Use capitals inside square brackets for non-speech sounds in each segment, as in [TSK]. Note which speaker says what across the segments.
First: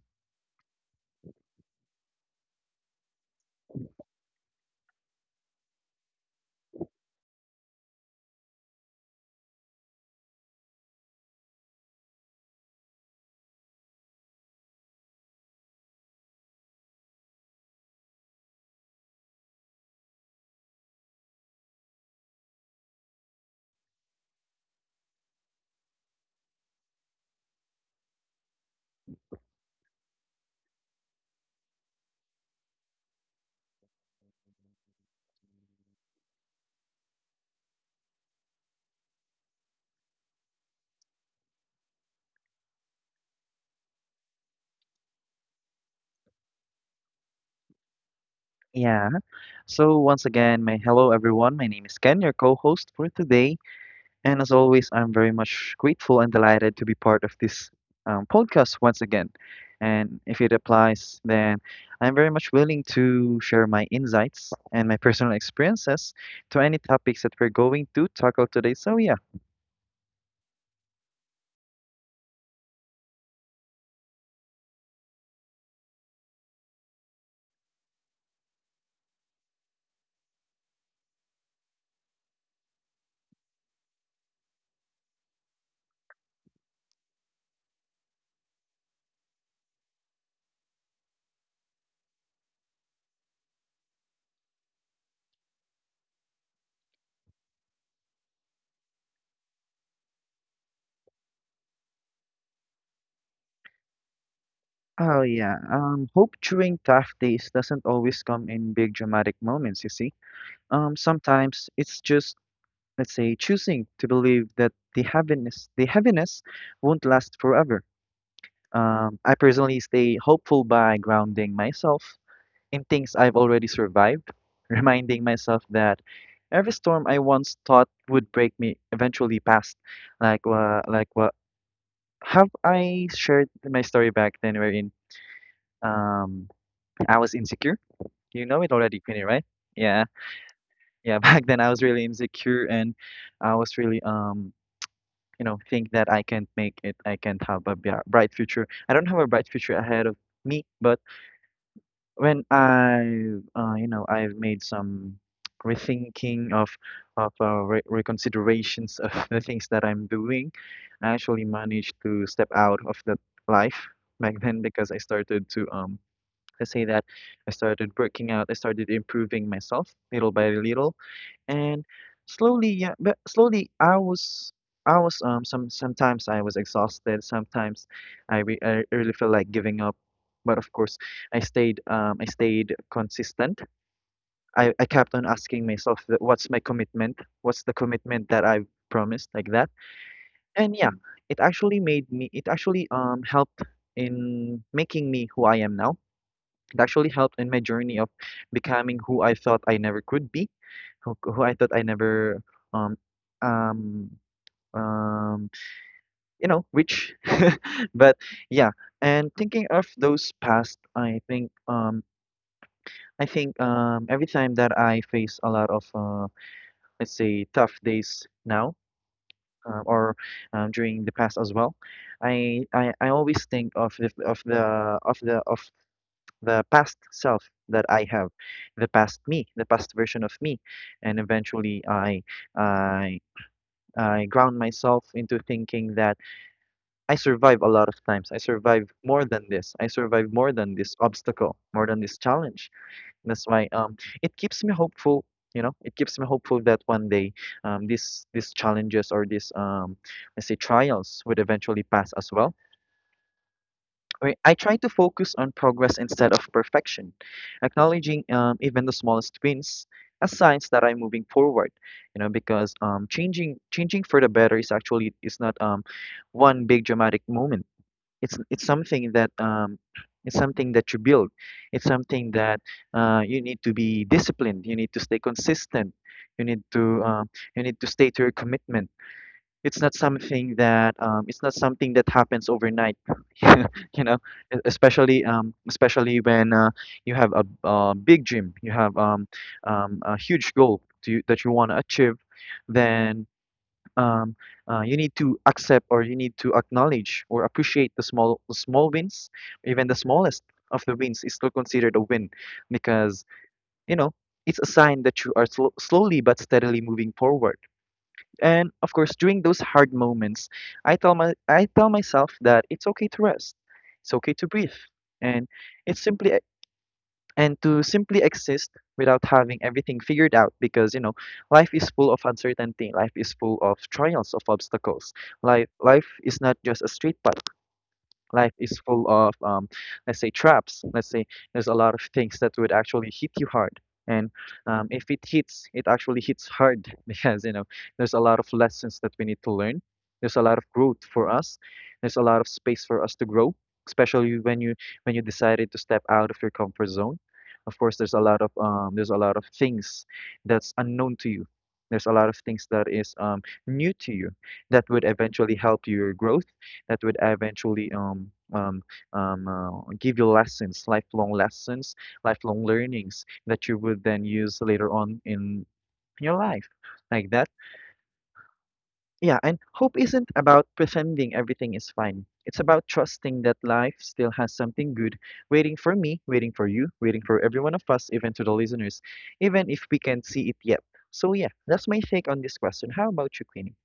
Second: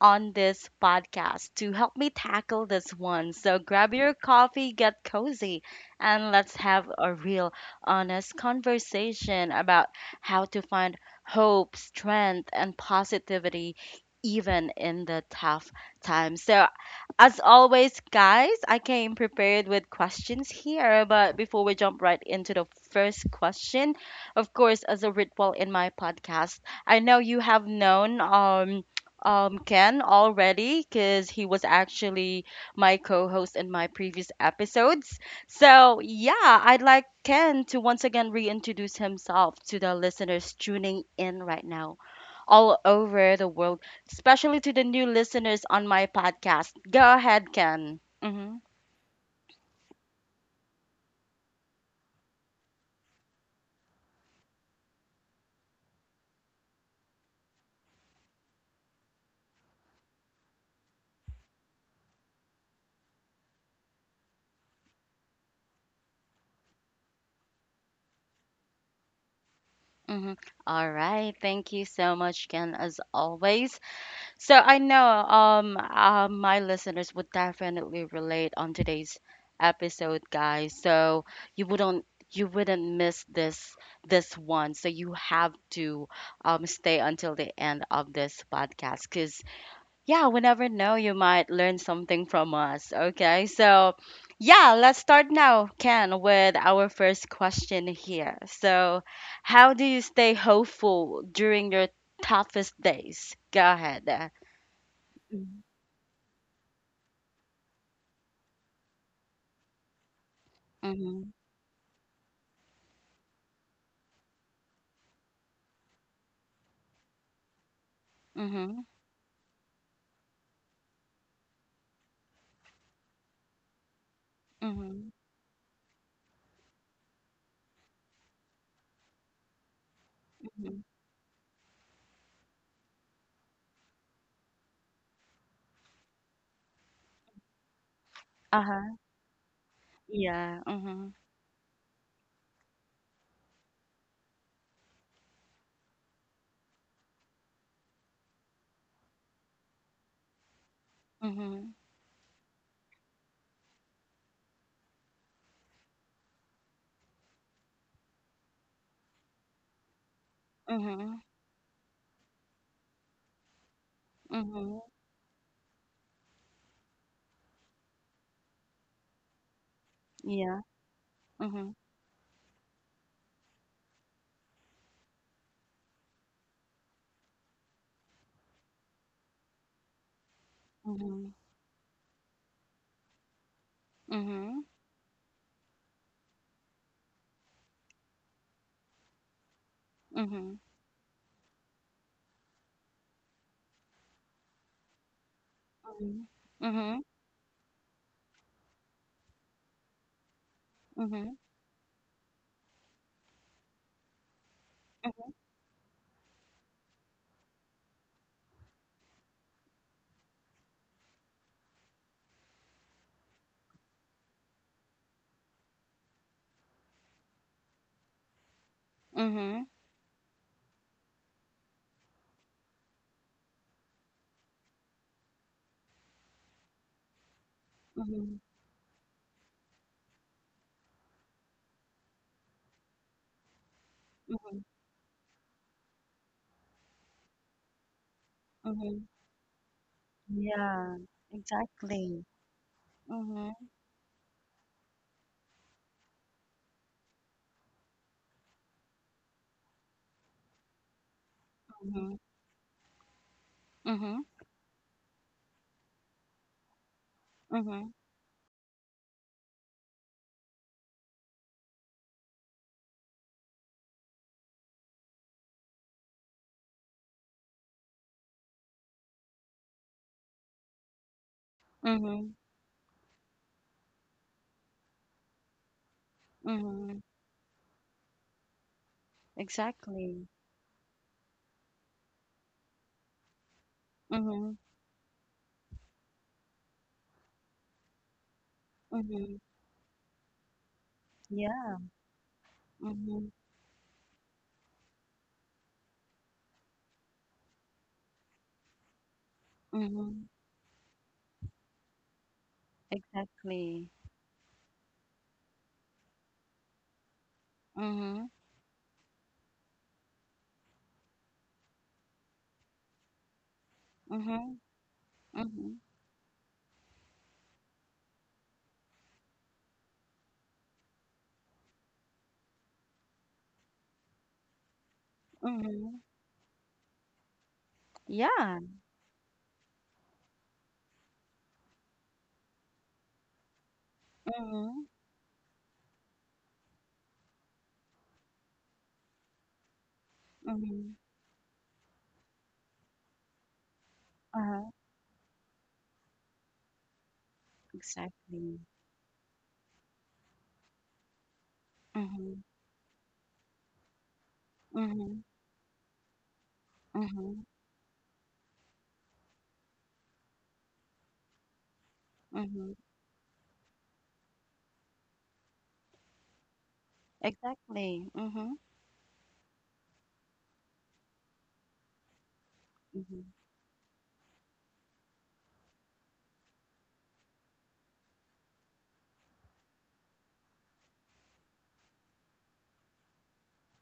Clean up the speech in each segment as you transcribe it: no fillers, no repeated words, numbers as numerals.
Speaker 1: on this podcast to help me tackle this one. So grab your coffee, get cozy, and let's have a real honest conversation about how to find hope, strength, and positivity even in the tough times. So, as always, guys, I came prepared with questions here, but before we jump right into the first question, of course, as a ritual in my podcast, I know you have known Ken already because he was actually my co-host in my previous episodes. So, yeah, I'd like Ken to once again reintroduce himself to the listeners tuning in right now, all over the world, especially to the new listeners on my podcast. Go ahead, Ken. Mm-hmm,
Speaker 2: Yeah. So once again, my hello everyone. My name is Ken, your co-host for today, and as always, I'm very much grateful and delighted to be part of this podcast once again. And if it applies, then I'm very much willing to share my insights and my personal experiences to any topics that we're going to tackle today. So yeah.
Speaker 1: mm-hmm. All right. Thank you so much, Ken, as always. So I know my listeners would definitely relate on today's episode, guys. So you wouldn't you wouldn't miss this one. So you have to stay until the end of this podcast because yeah, we never know you might learn something from us. Okay, so yeah, let's start now, Ken, with our first question here. So how do you stay hopeful during your toughest days? Go ahead.
Speaker 2: Oh yeah.
Speaker 1: Mm,
Speaker 2: Hope during tough days doesn't always come in big dramatic moments, you see.
Speaker 1: mhm,
Speaker 2: Sometimes it's, just let's say, choosing to believe that the happiness won't last forever.
Speaker 1: mhm,
Speaker 2: I personally stay hopeful by grounding myself in things I've already survived, [LAUGHS]
Speaker 1: mhm,
Speaker 2: reminding myself that every storm I once thought would break me eventually passed.
Speaker 1: mhm.
Speaker 2: Like what, have I shared my story back then wherein um I was insecure? You know it
Speaker 1: Uh-huh,
Speaker 2: already, Queenie, right? Yeah.
Speaker 1: yeah, mhm,
Speaker 2: Yeah, [LAUGHS] back then I was really insecure, and I was really you know, think that I can't make it, I can't have a bright future. I don't have a bright future ahead of me, but
Speaker 1: mhm,
Speaker 2: when I, you know, I've made some [TSK] rethinking of re reconsiderations [LAUGHS] of the things that I'm doing, I
Speaker 1: mhm,
Speaker 2: actually managed to step out of that life back [LAUGHS] then,
Speaker 1: mhm,
Speaker 2: because I started to Let's say that I started working out, I started improving myself little by
Speaker 1: yeah,
Speaker 2: little,
Speaker 1: mhm,
Speaker 2: and slowly, yeah, but slowly I was sometimes I was exhausted, sometimes I really felt like giving up, but of course
Speaker 1: mhm,
Speaker 2: I stayed I stayed consistent.
Speaker 1: mhm,
Speaker 2: I kept on asking myself, that what's my commitment? What's the commitment that I've promised, like that?
Speaker 1: mhm,
Speaker 2: And yeah, it actually made me, it actually helped in making me who I am now.
Speaker 1: mhm,
Speaker 2: It
Speaker 1: mhm,
Speaker 2: actually helped in my journey of becoming who I thought I never could be, who
Speaker 1: mhm,
Speaker 2: I thought I never um um um you know, reach. [LAUGHS] But yeah, and thinking of those past, I think every time that I face a lot of let's say tough days now.
Speaker 1: mhm,
Speaker 2: Or During the past as well, I always think of of the of the past self that I have,
Speaker 1: mhm,
Speaker 2: the past me, the past version of me, and eventually I I ground
Speaker 1: mhm,
Speaker 2: myself into thinking that I survive a lot of times. I survive
Speaker 1: mhm.
Speaker 2: more than this. I survive more than this
Speaker 1: Yeah,
Speaker 2: obstacle, more than this
Speaker 1: exactly.
Speaker 2: challenge. That's
Speaker 1: Mhm,
Speaker 2: why it keeps me hopeful. You know, it keeps me hopeful that one day these challenges or these let's say trials would eventually pass
Speaker 1: mhm,
Speaker 2: as well.
Speaker 1: mhm,
Speaker 2: Wait, I try to focus on progress instead of perfection,
Speaker 1: mhm,
Speaker 2: acknowledging even the smallest wins as signs that I'm moving forward. You know, because changing for the better is actually, is not one big dramatic moment. It's something that it's something that you build. It's something
Speaker 1: mhm,
Speaker 2: that you need to be disciplined. You need to stay consistent. You need to
Speaker 1: mhm,
Speaker 2: um, you need to stay to your commitment. It's not
Speaker 1: exactly.
Speaker 2: something that it's not something that happens overnight, [LAUGHS] you know.
Speaker 1: Mhm,
Speaker 2: Especially especially when you have a big dream, you have
Speaker 1: mhm,
Speaker 2: a huge goal that you want to
Speaker 1: yeah,
Speaker 2: achieve, then
Speaker 1: mhm,
Speaker 2: um, you need to accept or you need to acknowledge or appreciate the small wins. Even the
Speaker 1: mhm,
Speaker 2: smallest of the wins is still considered a win, because
Speaker 1: exactly.
Speaker 2: you know it's a sign that you are slowly but steadily moving forward.
Speaker 1: Mhm,
Speaker 2: And of course, during those hard moments, I tell myself that it's okay to rest. It's okay to
Speaker 1: mhm,
Speaker 2: breathe. And
Speaker 1: mhm.
Speaker 2: it's simply, and to simply exist without having everything figured out, because you know life is full of uncertainty, life is full of trials, of obstacles. life
Speaker 1: Mhm.
Speaker 2: life is not just a straight path. Life
Speaker 1: Yeah.
Speaker 2: is full of, let's say, traps. Let's say there's a lot of things that would actually hit you hard. And
Speaker 1: Mhm.
Speaker 2: if it hits, it actually hits hard, [LAUGHS] because, you know, there's a lot of lessons that we need to learn. There's a lot of
Speaker 1: Mhm.
Speaker 2: growth for us. There's a lot of space for us to grow, especially
Speaker 1: Uh-huh.
Speaker 2: when you decided to step out of your comfort zone. Of course, there's a lot of
Speaker 1: Exactly.
Speaker 2: there's a lot of things that's unknown to you. There's a lot of
Speaker 1: Mhm.
Speaker 2: things that is new to you, that would
Speaker 1: Mhm.
Speaker 2: eventually help your growth, that would
Speaker 1: Mhm.
Speaker 2: eventually give you lessons, lifelong
Speaker 1: Mhm.
Speaker 2: learnings that you would then use later on in your life, like that.
Speaker 1: Exactly. Mhm.
Speaker 2: Yeah, and hope isn't about pretending everything is fine. It's about
Speaker 1: Mhm.
Speaker 2: trusting that life still has something good waiting for me, waiting for you, waiting for every one of us, even to the listeners, even if we can't see it yet. So yeah, that's my take on this question. How about you, Queenie?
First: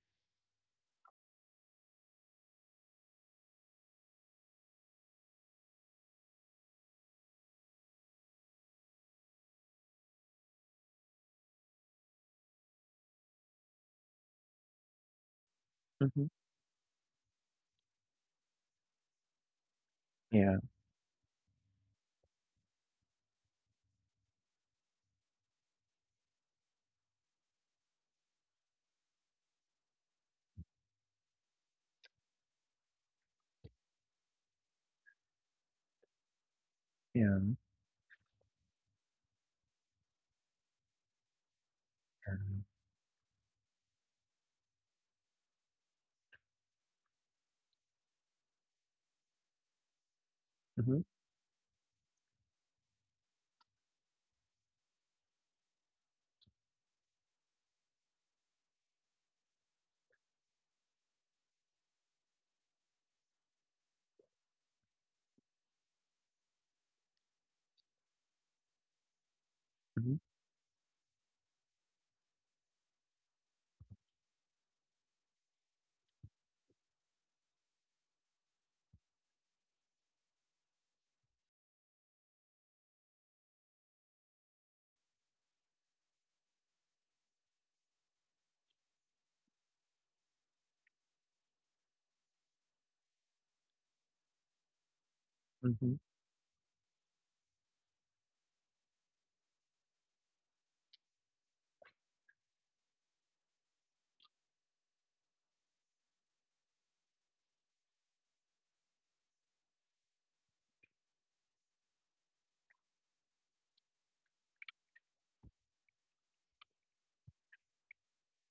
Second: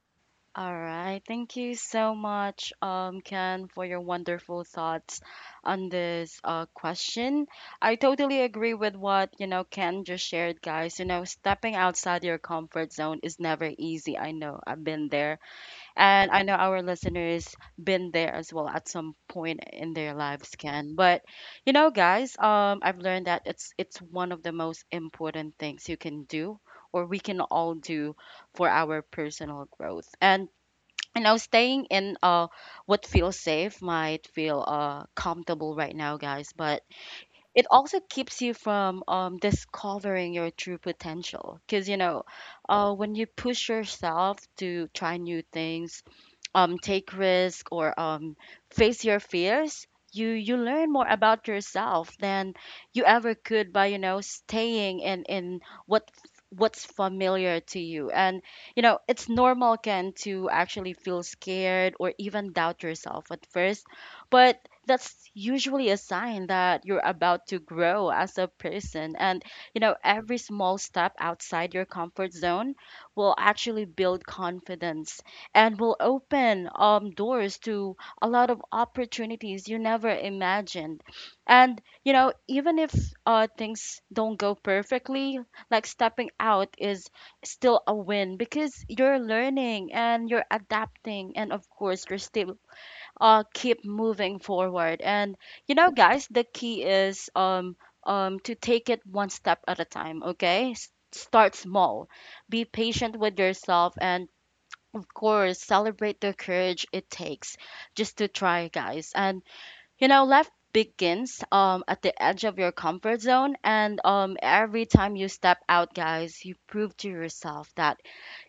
Speaker 1: All right. Thank you so much, Ken, for your wonderful thoughts on this question. I totally agree with what, you know, Ken just shared, guys. You know, stepping outside your comfort zone is never easy. I know. I've been there.
Speaker 2: Mm-hmm.
Speaker 1: And I know our listeners been there as well at some point in their lives,
Speaker 2: Yeah,
Speaker 1: Ken. But you know, guys, I've learned that it's one of the most important things you can do or we can all do for our personal growth. And you know, staying in what feels safe might feel comfortable right now, guys, but
Speaker 2: yeah.
Speaker 1: it also keeps you from discovering your true potential. Cause you know, when you push yourself to try new things take risk or face your fears you learn
Speaker 2: Mm-hmm.
Speaker 1: more about yourself than you ever could by you know staying in what what's familiar to you and you know it's normal Ken to actually feel scared or even doubt yourself at first but that's usually a sign that you're about to grow as a person. And you know
Speaker 2: Mm-hmm.
Speaker 1: every small step outside your comfort zone will actually build confidence and will open doors to a lot of opportunities you never imagined. And, you know, even if things don't go perfectly, like stepping out is still a win because you're learning and you're adapting. And of course, you're still keep moving forward. And, you know,
Speaker 2: Mm-hmm.
Speaker 1: guys, the key is to take it one step at a time, okay? Start small, be patient with yourself, and of course, celebrate the courage it takes just to try, guys. And you know, life begins at the edge of your comfort zone and every time you step out, guys, you prove to yourself that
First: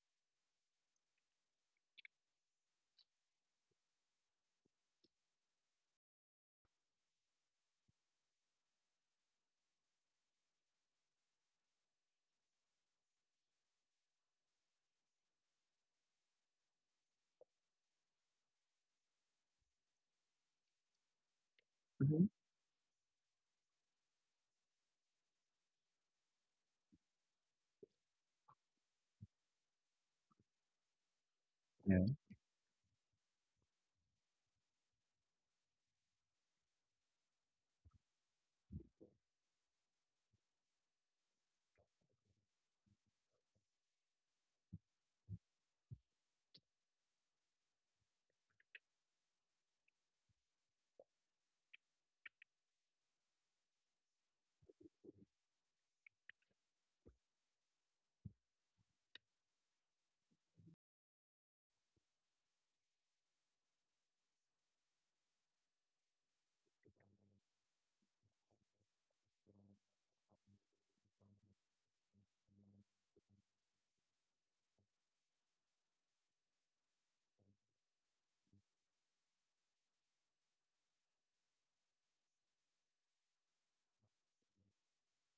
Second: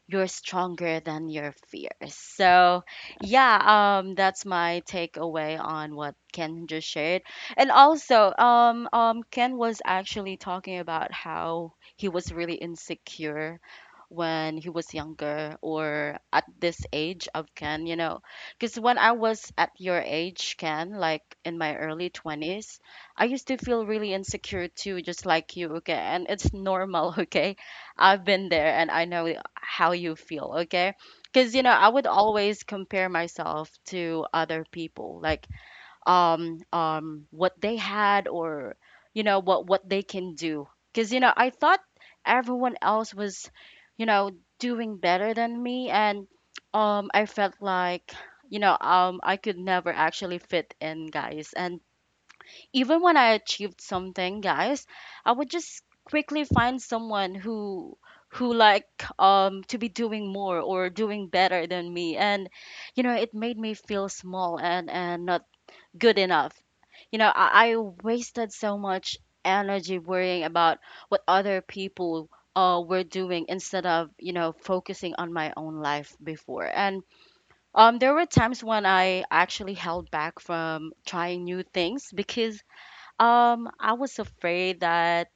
Speaker 1: you're stronger than your fears. So, yeah, that's my takeaway on what Ken just shared. And also, Ken was actually talking about how he was really insecure when he was younger or at this age of Ken, you know, because when I was at your age, Ken, like in my early
Speaker 2: Mm-hmm.
Speaker 1: 20s, I used to feel really insecure too, just like you, okay? And it's normal, [LAUGHS] okay? I've been there and I know how you feel, okay? Because you know, I would always compare myself to other people, like what they had or you know what they can do. Because you know, I thought everyone else was, you know, doing better than me, and I felt like you know I could never actually fit in, guys, and even when I achieved something, guys, I would just quickly find someone who to be doing more or doing better than me and you know it made me feel small and not good enough. You know I wasted so much energy worrying about what other people were doing instead of you know focusing on my own life before. And there were times when I actually held back from trying new things because I was afraid that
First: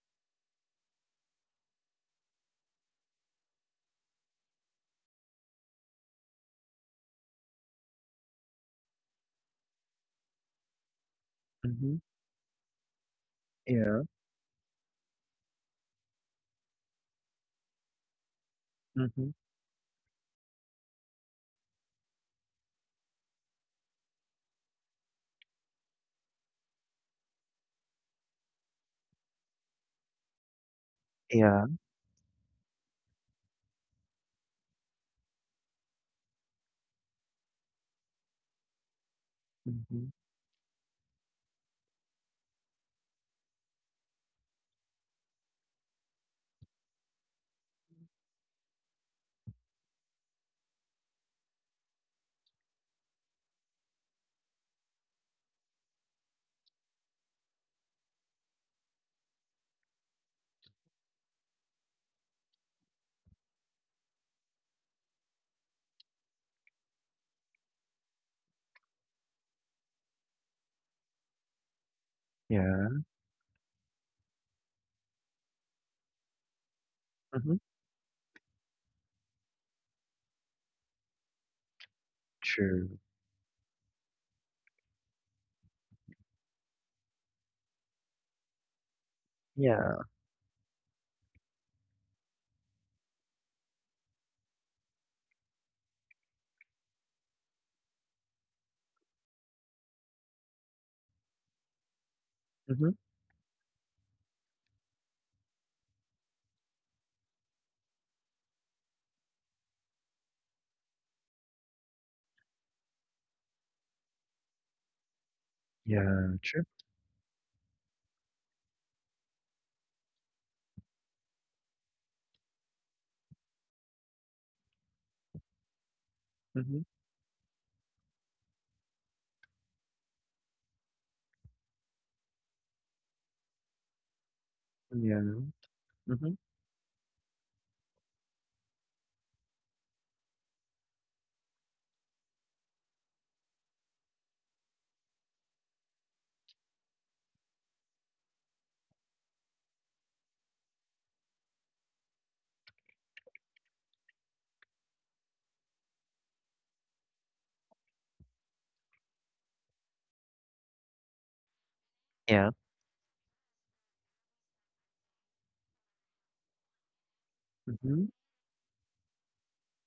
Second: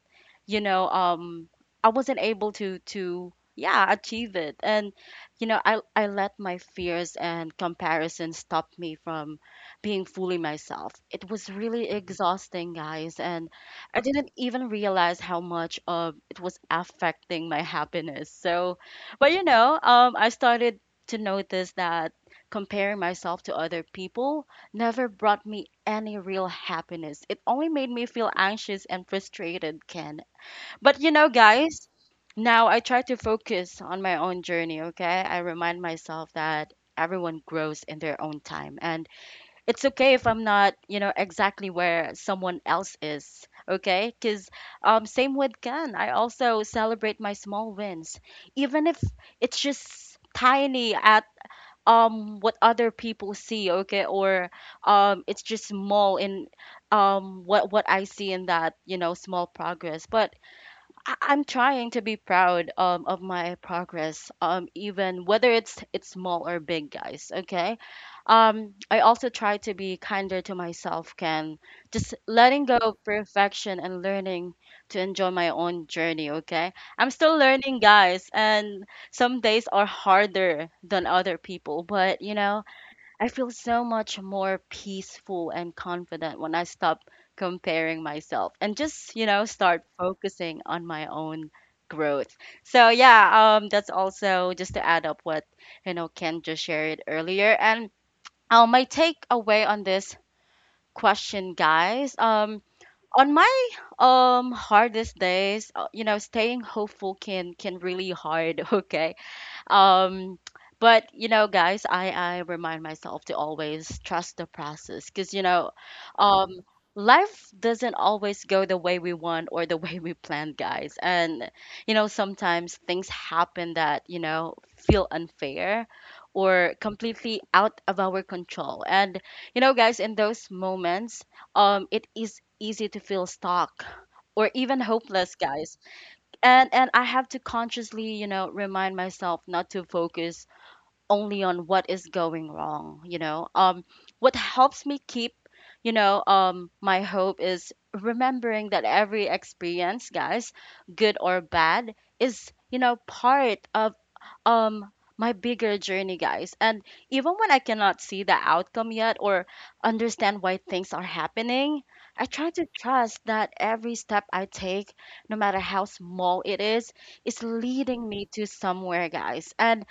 Speaker 1: you know I wasn't able to yeah achieve it. And you know I let my fears and comparison stop me from being fully myself. It was really
Speaker 2: Mhm.
Speaker 1: exhausting guys, and I
Speaker 2: Yeah.
Speaker 1: didn't even realize how much it was affecting my happiness. So but
Speaker 2: Mhm.
Speaker 1: you know I started to notice that comparing myself to other people never brought me any real happiness. It only made me feel anxious and frustrated, Ken. But you know,
Speaker 2: Yeah.
Speaker 1: guys, now I try to focus on my own journey, okay? I remind myself that everyone grows in their own time and it's
Speaker 2: Mhm.
Speaker 1: okay if I'm not, you know, exactly where someone else is, okay? Cuz same with Ken, I also celebrate my small wins, even if it's just tiny at what other people see, okay? Or it's just small in what I see in that, you know, small progress. But I'm trying to be proud of my progress, even whether it's small or big, guys. Okay, I also try to be kinder to myself, Ken. Just letting go of
Speaker 2: Yeah.
Speaker 1: perfection and learning to enjoy my own journey. Okay, I'm still
Speaker 2: Mhm.
Speaker 1: learning, guys, and some days are harder than other people, but you know,
Speaker 2: True.
Speaker 1: I feel so much more peaceful and confident when I stop comparing myself and just, you know, start
Speaker 2: Yeah.
Speaker 1: focusing on my own growth. So yeah, that's also just to add up what, you know, Ken just shared earlier. And my takeaway on this question, guys,
Speaker 2: Mhm.
Speaker 1: on my hardest days, you know, staying hopeful can really hard, [LAUGHS] okay? um but you know guys I remind myself to always trust the process because you know
Speaker 2: Yeah.
Speaker 1: um
Speaker 2: True.
Speaker 1: life doesn't always go the way we want or the [LAUGHS] way we planned guys. And you know sometimes things happen that you know feel unfair or
Speaker 2: Mhm.
Speaker 1: completely out of our control. And you know guys in those moments it is easy to feel stuck or even hopeless
Speaker 2: Yeah.
Speaker 1: guys.
Speaker 2: Mhm.
Speaker 1: And and I have to consciously you know remind myself not to focus only on what is going wrong. You know what helps me keep you know my hope is remembering that every experience guys, good or bad, is you know part of um my bigger journey, guys. And even when I cannot see the outcome yet or understand why things are happening, I try
Speaker 2: Yeah.
Speaker 1: to trust that every step I take, no matter how small it is leading
Speaker 2: Mhm.
Speaker 1: me to somewhere, guys. And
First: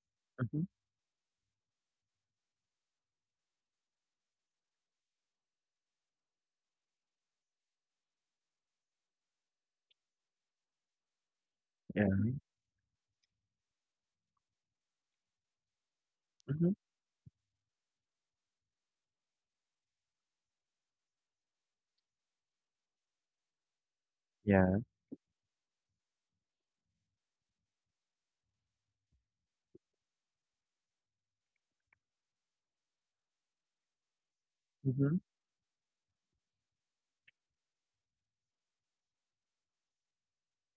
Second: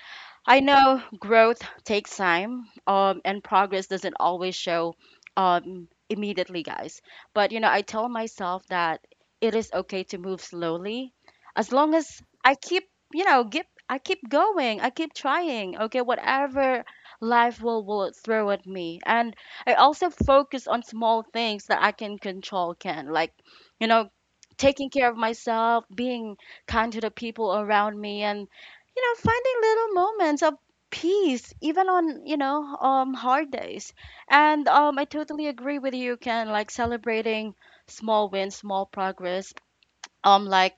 Speaker 1: I
Speaker 2: Mhm.
Speaker 1: know growth takes time, and progress doesn't always show immediately, guys. But you know, I tell myself that it is okay to move slowly, as long
Speaker 2: Yeah.
Speaker 1: as I keep, you know, I keep going, I keep trying. Okay,
Speaker 2: Mhm.
Speaker 1: whatever life will throw at me, and I also focus on small things that I can control. Can like, you know,
Speaker 2: Yeah.
Speaker 1: taking care of myself, being kind to the people around me, and you know finding little moments of peace even on you know hard days. And I
Speaker 2: Mhm.
Speaker 1: totally agree with you Ken, like celebrating small wins, small progress, like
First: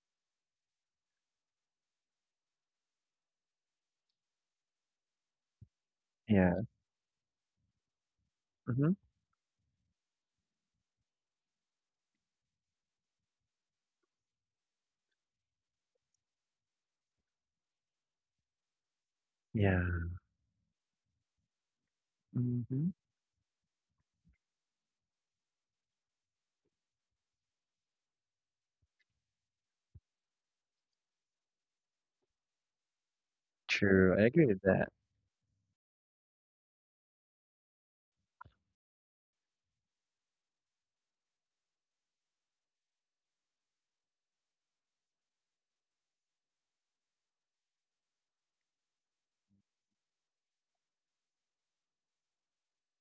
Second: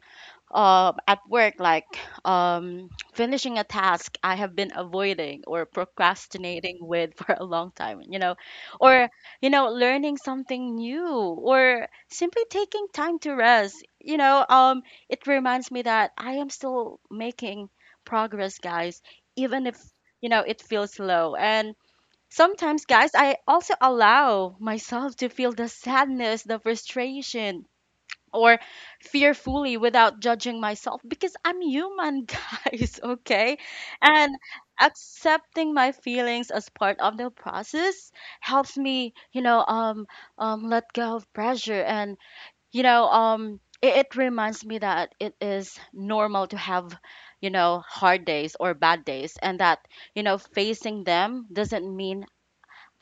Speaker 1: at work like um finishing a task I have been avoiding or
Speaker 2: Yeah.
Speaker 1: procrastinating with [LAUGHS] for a long time, you know,
Speaker 2: Mhm.
Speaker 1: or you know learning something new or simply taking time to rest. You know it reminds me that I am still making progress guys, even
Speaker 2: Yeah.
Speaker 1: if you know it feels slow. And sometimes
Speaker 2: Mhm.
Speaker 1: guys I also allow myself to feel the sadness, the frustration or fearfully without judging myself because I'm human, [LAUGHS] guys, okay?
Speaker 2: True. I
Speaker 1: And
Speaker 2: agree with that.
Speaker 1: accepting my feelings as part of the process helps me, you know, let go of pressure. And, you know, it reminds me that it is normal to have, you know, hard days or bad days and that, you know, facing them doesn't mean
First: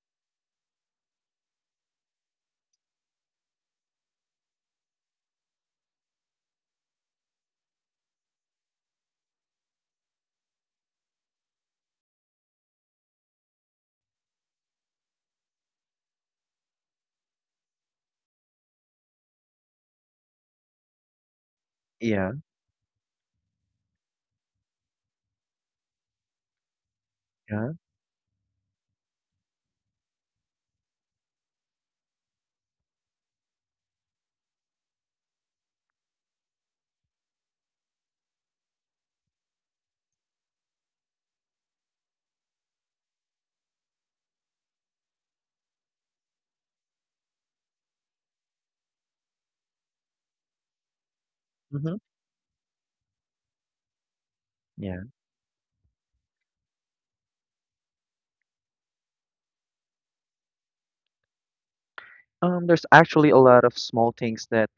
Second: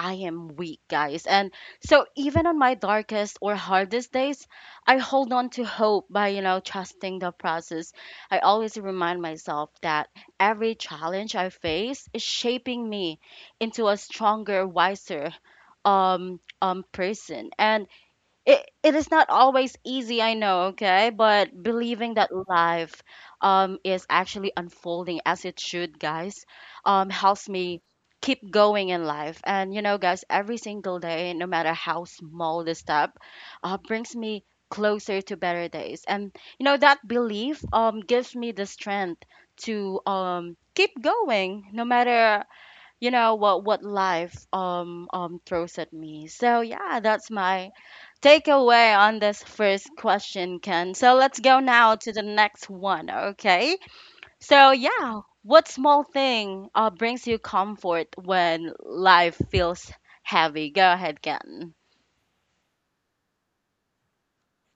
Speaker 1: I am weak, guys. And so even on my darkest or hardest days, I hold on to hope by, trusting the process. I always remind myself that every challenge I face is shaping me into a stronger, wiser person. And it is not always easy, I know, okay, but believing
Speaker 2: Yeah.
Speaker 1: that life is actually unfolding as it should, guys, helps
Speaker 2: Yeah.
Speaker 1: me keep going in life, and guys, every single day, no matter how small the step, brings me closer to better days. And that belief gives me the strength to keep going, no matter what life throws at me. So yeah, that's my takeaway on this first question, Ken. So let's go
Speaker 2: Mhm.
Speaker 1: now to the next one, okay? So
Speaker 2: Yeah.
Speaker 1: yeah, what small thing brings you comfort when life feels heavy? Go ahead, Ken.
Speaker 2: There's actually a lot of small things that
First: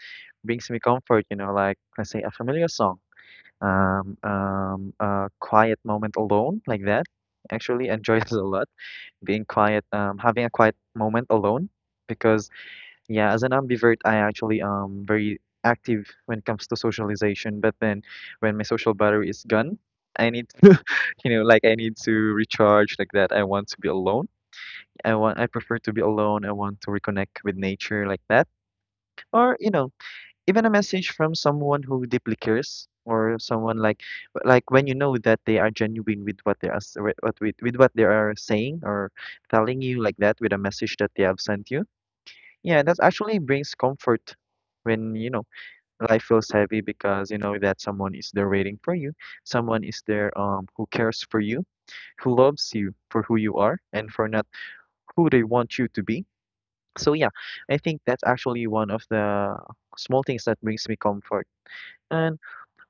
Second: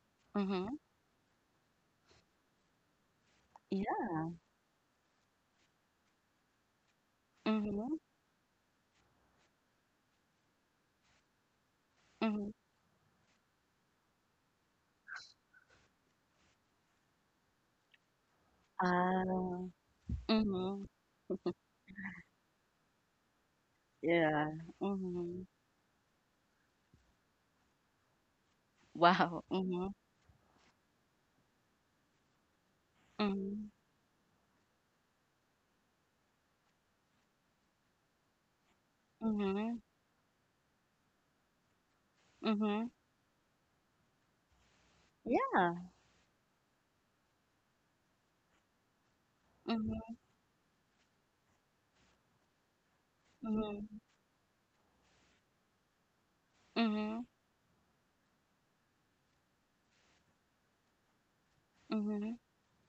Speaker 2: brings
Speaker 1: Mhm.
Speaker 2: me comfort, you know, like let's say a familiar song,
Speaker 1: Yeah.
Speaker 2: a quiet moment alone, like that. Actually [LAUGHS]
Speaker 1: Mhm.
Speaker 2: enjoy it a lot. Being quiet, having a quiet moment alone. Because
Speaker 1: Mhm.
Speaker 2: yeah, as an ambivert, I actually very active when it comes to socialization. But then, when my social battery is
Speaker 1: Ah.
Speaker 2: gone, I need [LAUGHS] to,
Speaker 1: Mhm.
Speaker 2: you know, like I need to recharge, like that. I want to be alone.
Speaker 1: Yeah.
Speaker 2: I want.
Speaker 1: Mhm.
Speaker 2: I prefer to be alone. I want to reconnect with nature, like that.
Speaker 1: Wow.
Speaker 2: Or you know,
Speaker 1: Mhm.
Speaker 2: even a message from someone who deeply cares, or
Speaker 1: Mhm.
Speaker 2: someone like, when you know that they are genuine with what they are with what they are saying or
Speaker 1: Mhm.
Speaker 2: telling you, like that, with a message that they have sent you, yeah,
Speaker 1: Mhm.
Speaker 2: that actually brings comfort when you know
Speaker 1: Yeah.
Speaker 2: life feels heavy, because you know that someone is there waiting for you, someone is
Speaker 1: Mhm.
Speaker 2: there who cares for you, who loves you for who you are
Speaker 1: Mhm.
Speaker 2: and for not who they want you to be. So
Speaker 1: Mhm,
Speaker 2: yeah, I think that's actually one of the small things that brings me comfort.
Speaker 1: mhm,
Speaker 2: And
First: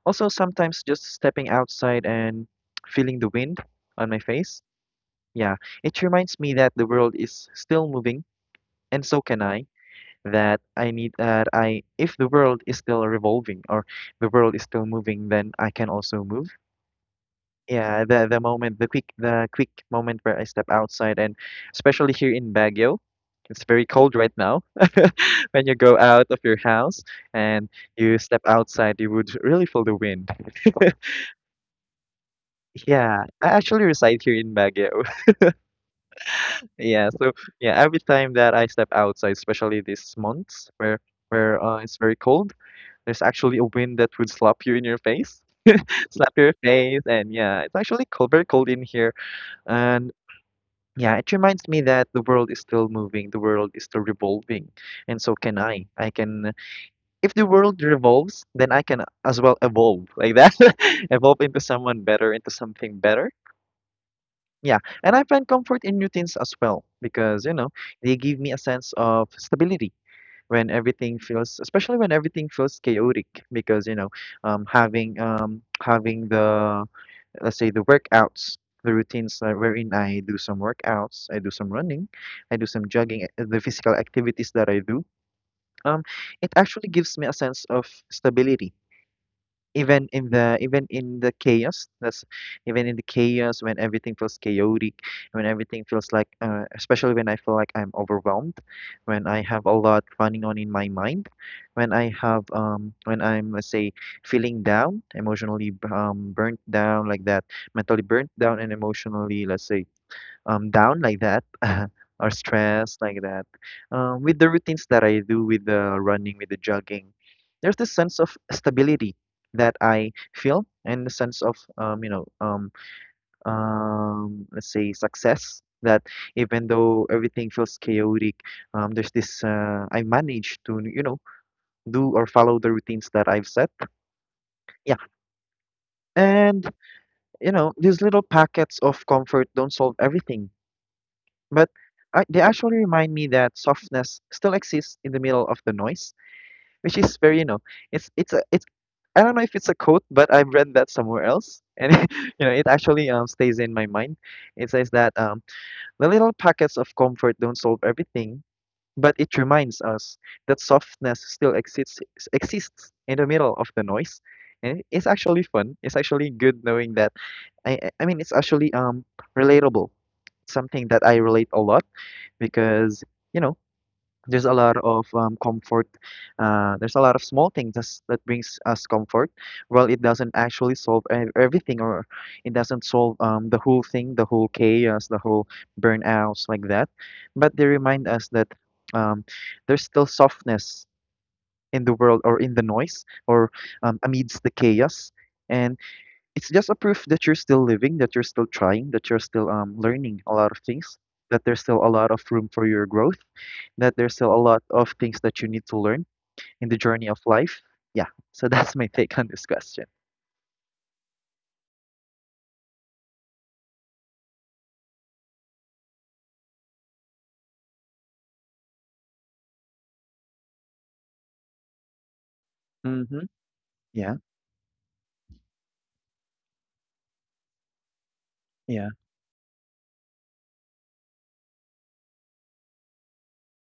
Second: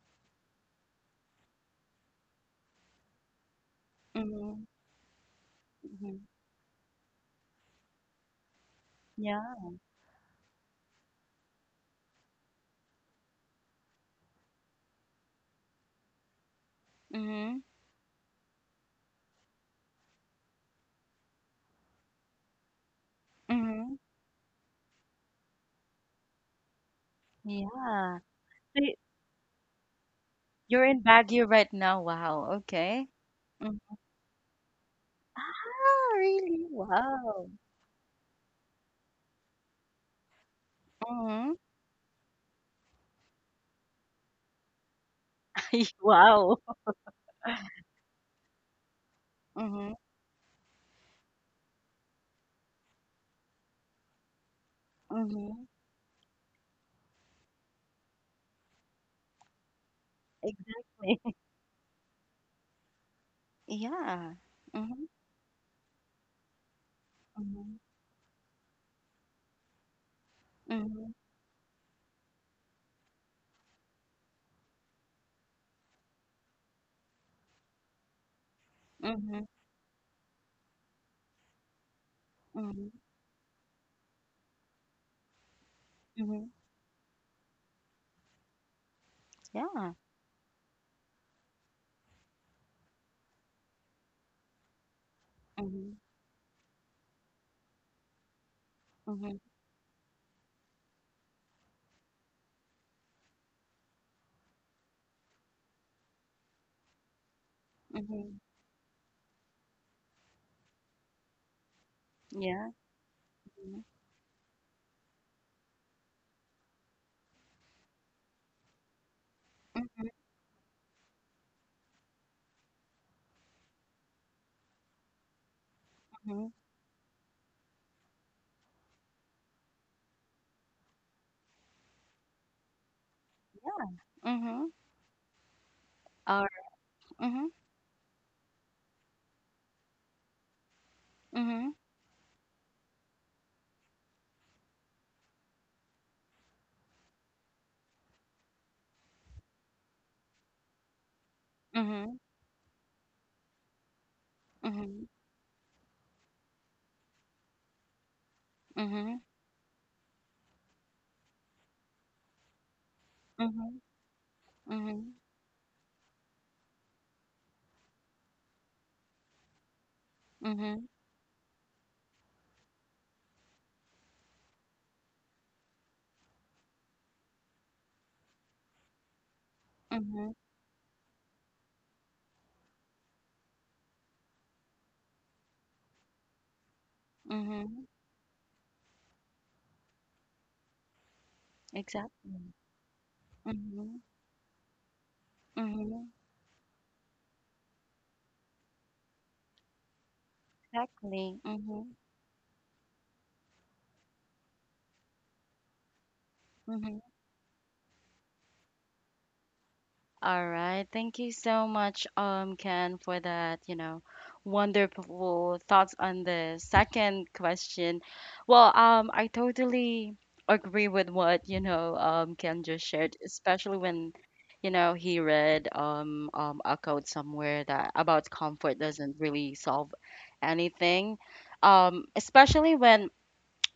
Speaker 2: also, sometimes just stepping outside and feeling the wind on my face.
Speaker 1: mhm,
Speaker 2: Yeah, it
Speaker 1: mhm.
Speaker 2: reminds me that the world is still moving, and so can
Speaker 1: Yeah.
Speaker 2: I. That I need that I If the world is still revolving or the world is still moving, then I can also move.
Speaker 1: Mhm,
Speaker 2: Yeah, the moment, the quick moment where I step outside, and especially here in Baguio, it's very
Speaker 1: mhm.
Speaker 2: cold right now. [LAUGHS] When you go out of your house and you
Speaker 1: Yeah.
Speaker 2: step
Speaker 1: So y
Speaker 2: outside, you would really feel the wind.
Speaker 1: you're in
Speaker 2: [LAUGHS]
Speaker 1: Baguio right now. Wow, okay.
Speaker 2: Yeah, I
Speaker 1: Mm.
Speaker 2: actually reside here in Baguio. [LAUGHS]
Speaker 1: Ah, really?
Speaker 2: Yeah, so
Speaker 1: Wow.
Speaker 2: yeah, every time that I step outside, especially this months where
Speaker 1: Mhm.
Speaker 2: it's very cold, there's actually a wind that would slap you in your face,
Speaker 1: [LAUGHS]
Speaker 2: [LAUGHS] slap your
Speaker 1: Wow.
Speaker 2: face, and yeah, it's actually cold, very cold in here.
Speaker 1: Mhm,
Speaker 2: And yeah, it reminds me that the world is still moving, the world is still revolving, and so can
Speaker 1: mhm.
Speaker 2: I. I can, if the world revolves, then I can as well evolve, like that, [LAUGHS]
Speaker 1: Exactly.
Speaker 2: evolve
Speaker 1: [LAUGHS]
Speaker 2: into someone better, into something better.
Speaker 1: Yeah.
Speaker 2: Yeah,
Speaker 1: Mhm,
Speaker 2: and I find comfort in routines as well because, you know,
Speaker 1: mhm,
Speaker 2: they give me a sense of stability when
Speaker 1: mhm,
Speaker 2: everything feels, especially when everything feels chaotic, because, you know, having the, let's say, the workouts, the routines
Speaker 1: mhm,
Speaker 2: wherein I do some workouts, I do some running, I do some
Speaker 1: mhm,
Speaker 2: jogging, the physical activities that I do, um,
Speaker 1: mhm.
Speaker 2: it actually gives me a sense of stability
Speaker 1: Yeah.
Speaker 2: even in the chaos that's even in the chaos, when everything feels chaotic, when everything
Speaker 1: Mhm,
Speaker 2: feels like especially when I feel like I'm overwhelmed, when
Speaker 1: mhm,
Speaker 2: I have a lot running on in my mind, when I have when I'm, let's say, feeling down emotionally, burnt down, like that, mentally burnt
Speaker 1: mhm.
Speaker 2: down and emotionally, let's say, down, like that, [LAUGHS] or
Speaker 1: Yeah.
Speaker 2: stressed, like that.
Speaker 1: Mhm,
Speaker 2: With the routines that I do, with the running, with the jogging, there's this sense of stability that
Speaker 1: mhm,
Speaker 2: I feel, and the sense of let's say success, that
Speaker 1: mhm,
Speaker 2: even though everything feels chaotic, there's this I manage to, you know, do or follow the routines that I've set.
Speaker 1: mhm.
Speaker 2: Yeah,
Speaker 1: Alright.
Speaker 2: and
Speaker 1: Mhm,
Speaker 2: you know these little packets of comfort don't solve everything. But
Speaker 1: mhm,
Speaker 2: I, they actually remind me that softness still exists in the middle of the noise, which is very, it's I don't know if it's a quote, but I've read that somewhere else, and [LAUGHS]
Speaker 1: mhm,
Speaker 2: it actually stays in my mind. It says
Speaker 1: mhm,
Speaker 2: that the little packets of comfort don't solve everything, but
Speaker 1: mhm.
Speaker 2: it reminds us that softness still exists in the middle
Speaker 1: Mhm,
Speaker 2: of the noise. And
Speaker 1: mhm,
Speaker 2: it's actually fun. It's actually good knowing that. I mean, it's actually relatable,
Speaker 1: mhm,
Speaker 2: something that I relate a lot because you know there's a lot of comfort, there's a lot of small things that brings us comfort. Well, it doesn't
Speaker 1: mhm,
Speaker 2: actually solve everything, or it doesn't solve the whole thing, the whole chaos, the whole burnouts like that, but they
Speaker 1: mhm,
Speaker 2: remind us that um, there's still softness in the world
Speaker 1: exactly.
Speaker 2: or in the noise or
Speaker 1: Mhm,
Speaker 2: amidst the chaos, and
Speaker 1: mhm,
Speaker 2: it's just a proof that you're still living, that you're still trying, that you're still learning a lot of things,
Speaker 1: exactly.
Speaker 2: that there's still a
Speaker 1: Mhm,
Speaker 2: lot of room for your growth, that there's still a lot of things that you need to learn in the
Speaker 1: mhm.
Speaker 2: journey of life. Yeah. So [LAUGHS] that's my take on this question.
Speaker 1: All right. Thank you so much, Ken, for that, wonderful thoughts on the second question. Well, I totally agree with what, Ken just shared,
Speaker 2: Mm-hmm.
Speaker 1: especially when,
Speaker 2: Yeah.
Speaker 1: he read a quote somewhere that about comfort
Speaker 2: Yeah.
Speaker 1: doesn't really solve anything. Especially when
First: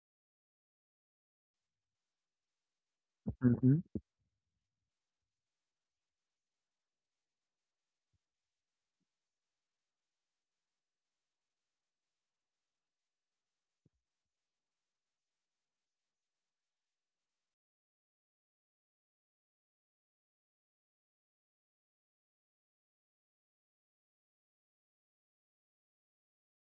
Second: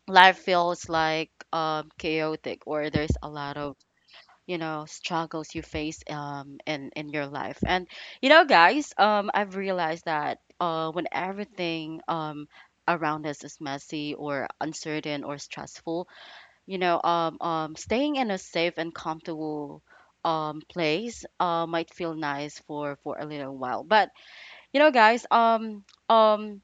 Speaker 1: life feels like chaotic, or there's a lot of
Speaker 2: Mm-hmm.
Speaker 1: struggles you face in your life, and guys, I've realized that when everything around us is messy or uncertain or stressful. Staying in a safe and comfortable place might feel nice for a little while, but guys, um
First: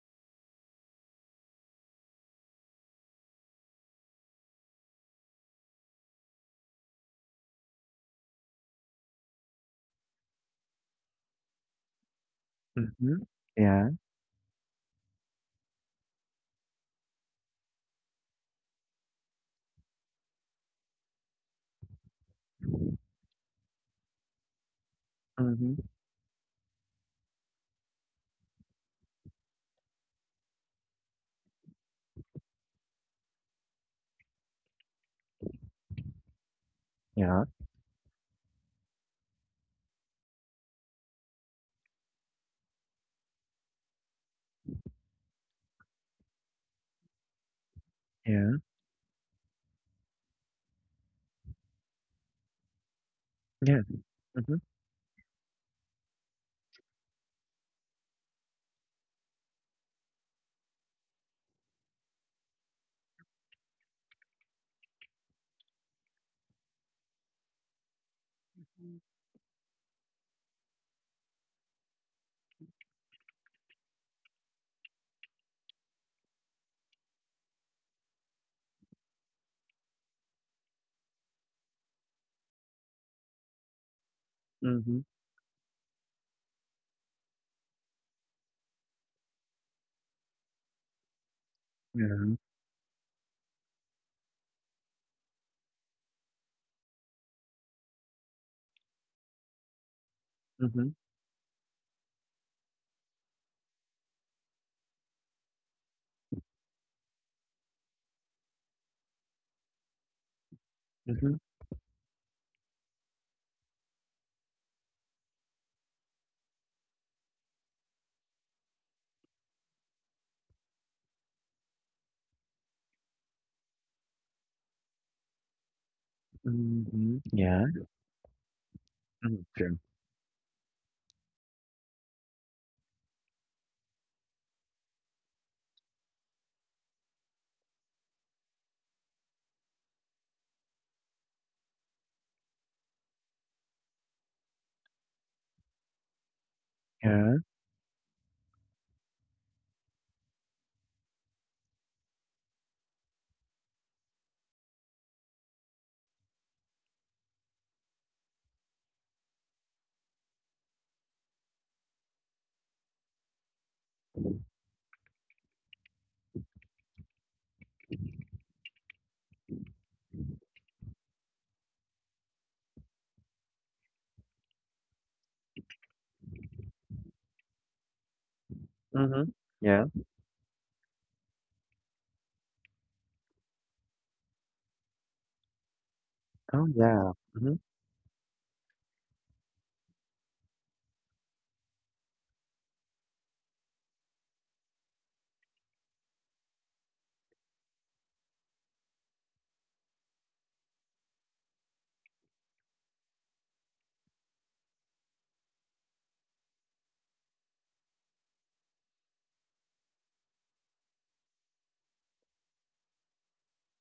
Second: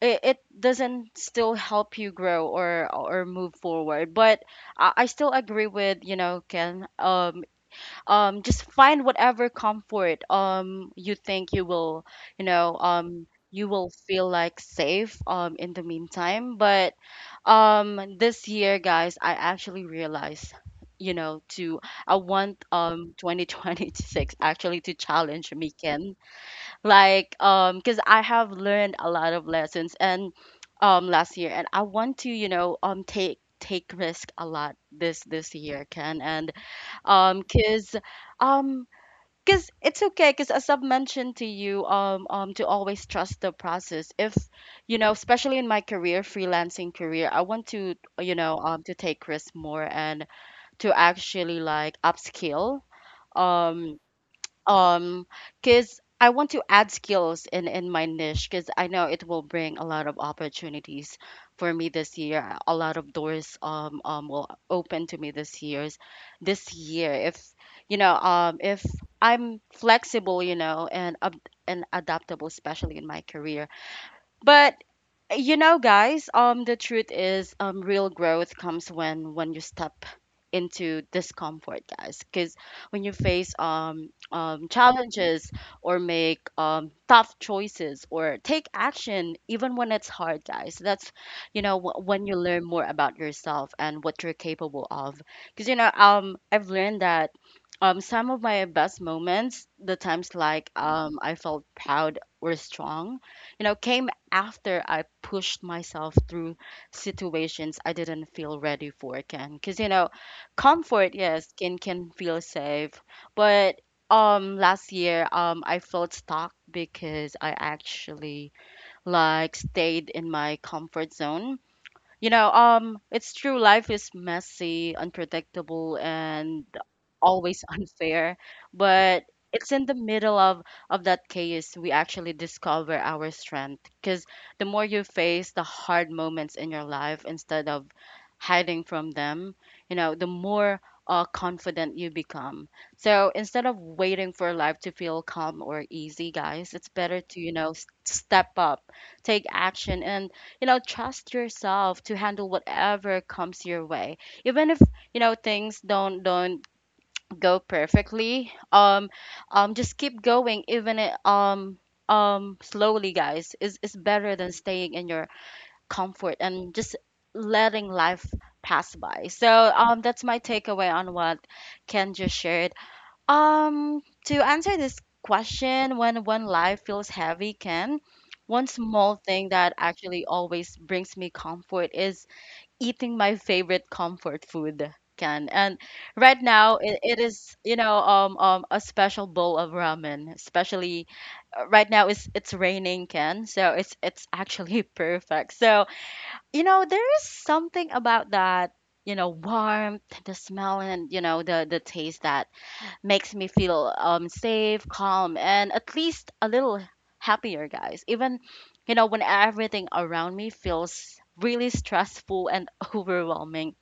Speaker 1: it doesn't still help you grow or move forward. But I still agree with, Ken. Just find whatever comfort you think
Speaker 2: Mm-hmm.
Speaker 1: you
Speaker 2: Yeah.
Speaker 1: will feel like safe in the meantime, but this year, guys, I actually realized, to I want [LAUGHS] 2026 actually to challenge me,
Speaker 2: Mm-hmm.
Speaker 1: Ken, like, because I have learned a lot of lessons and last year, and I want to, you know, um, take take risk a lot this, year, Ken. And um
Speaker 2: Yeah.
Speaker 1: because um because it's okay, because as I've mentioned to you, to always trust the process. If, especially in my career, freelancing career, I want to,
Speaker 2: Yeah.
Speaker 1: take risks more, and to actually like upskill,
Speaker 2: Yeah.
Speaker 1: um
Speaker 2: Mm-hmm.
Speaker 1: um because I want to add skills in my niche, because I know it will bring a lot of opportunities for me this year, a lot of doors will open to me this year's this year, if if I'm flexible, and and adaptable, especially in my career. But guys, the truth is, real growth comes when you step into discomfort, guys. Because when you face
Speaker 2: Mm-hmm.
Speaker 1: challenges or make tough choices or take action, even when it's hard, guys. That's, when you
Speaker 2: Yeah.
Speaker 1: learn more about yourself and what you're capable of. Because, I've learned that. Some of my best moments, the times, like
Speaker 2: Mm-hmm.
Speaker 1: I felt proud or strong, came after I pushed myself through situations I didn't feel ready for, Ken. Because, comfort,
Speaker 2: Mm-hmm.
Speaker 1: yes, can feel safe, but last year I felt stuck because I actually like stayed in my comfort zone. It's true. Life is messy, unpredictable, and
Speaker 2: Mm-hmm.
Speaker 1: always
Speaker 2: Yeah.
Speaker 1: [LAUGHS] unfair. But
Speaker 2: Mm-hmm.
Speaker 1: it's
Speaker 2: Sure.
Speaker 1: in the middle of that chaos we actually discover our strength. Because the more you face the hard moments in your life instead of hiding from them, the more confident you become. So instead of waiting for life to feel calm or easy, guys, it's better
Speaker 2: Yeah.
Speaker 1: to, step up, take action, and trust yourself to handle whatever comes your way, even if, things don't go perfectly. Just keep going, even it, slowly, guys, is better than staying in your comfort and just letting life pass by. So that's my takeaway on what Ken just shared, to answer this question, when one life feels heavy, Ken, one small
Speaker 2: Mm-hmm.
Speaker 1: thing that
Speaker 2: Yeah.
Speaker 1: actually always brings me comfort is eating my favorite comfort food, Ken. And right
Speaker 2: Oh
Speaker 1: now, it,
Speaker 2: yeah.
Speaker 1: it is,
Speaker 2: Mm-hmm.
Speaker 1: a special bowl of ramen, especially right now it's raining, Ken, so it's actually [LAUGHS] perfect. So, there is something about that, warmth, the smell, and, the taste that makes me feel safe, calm, and at least a little happier, guys. Even, when everything around me feels really stressful and [LAUGHS] overwhelming.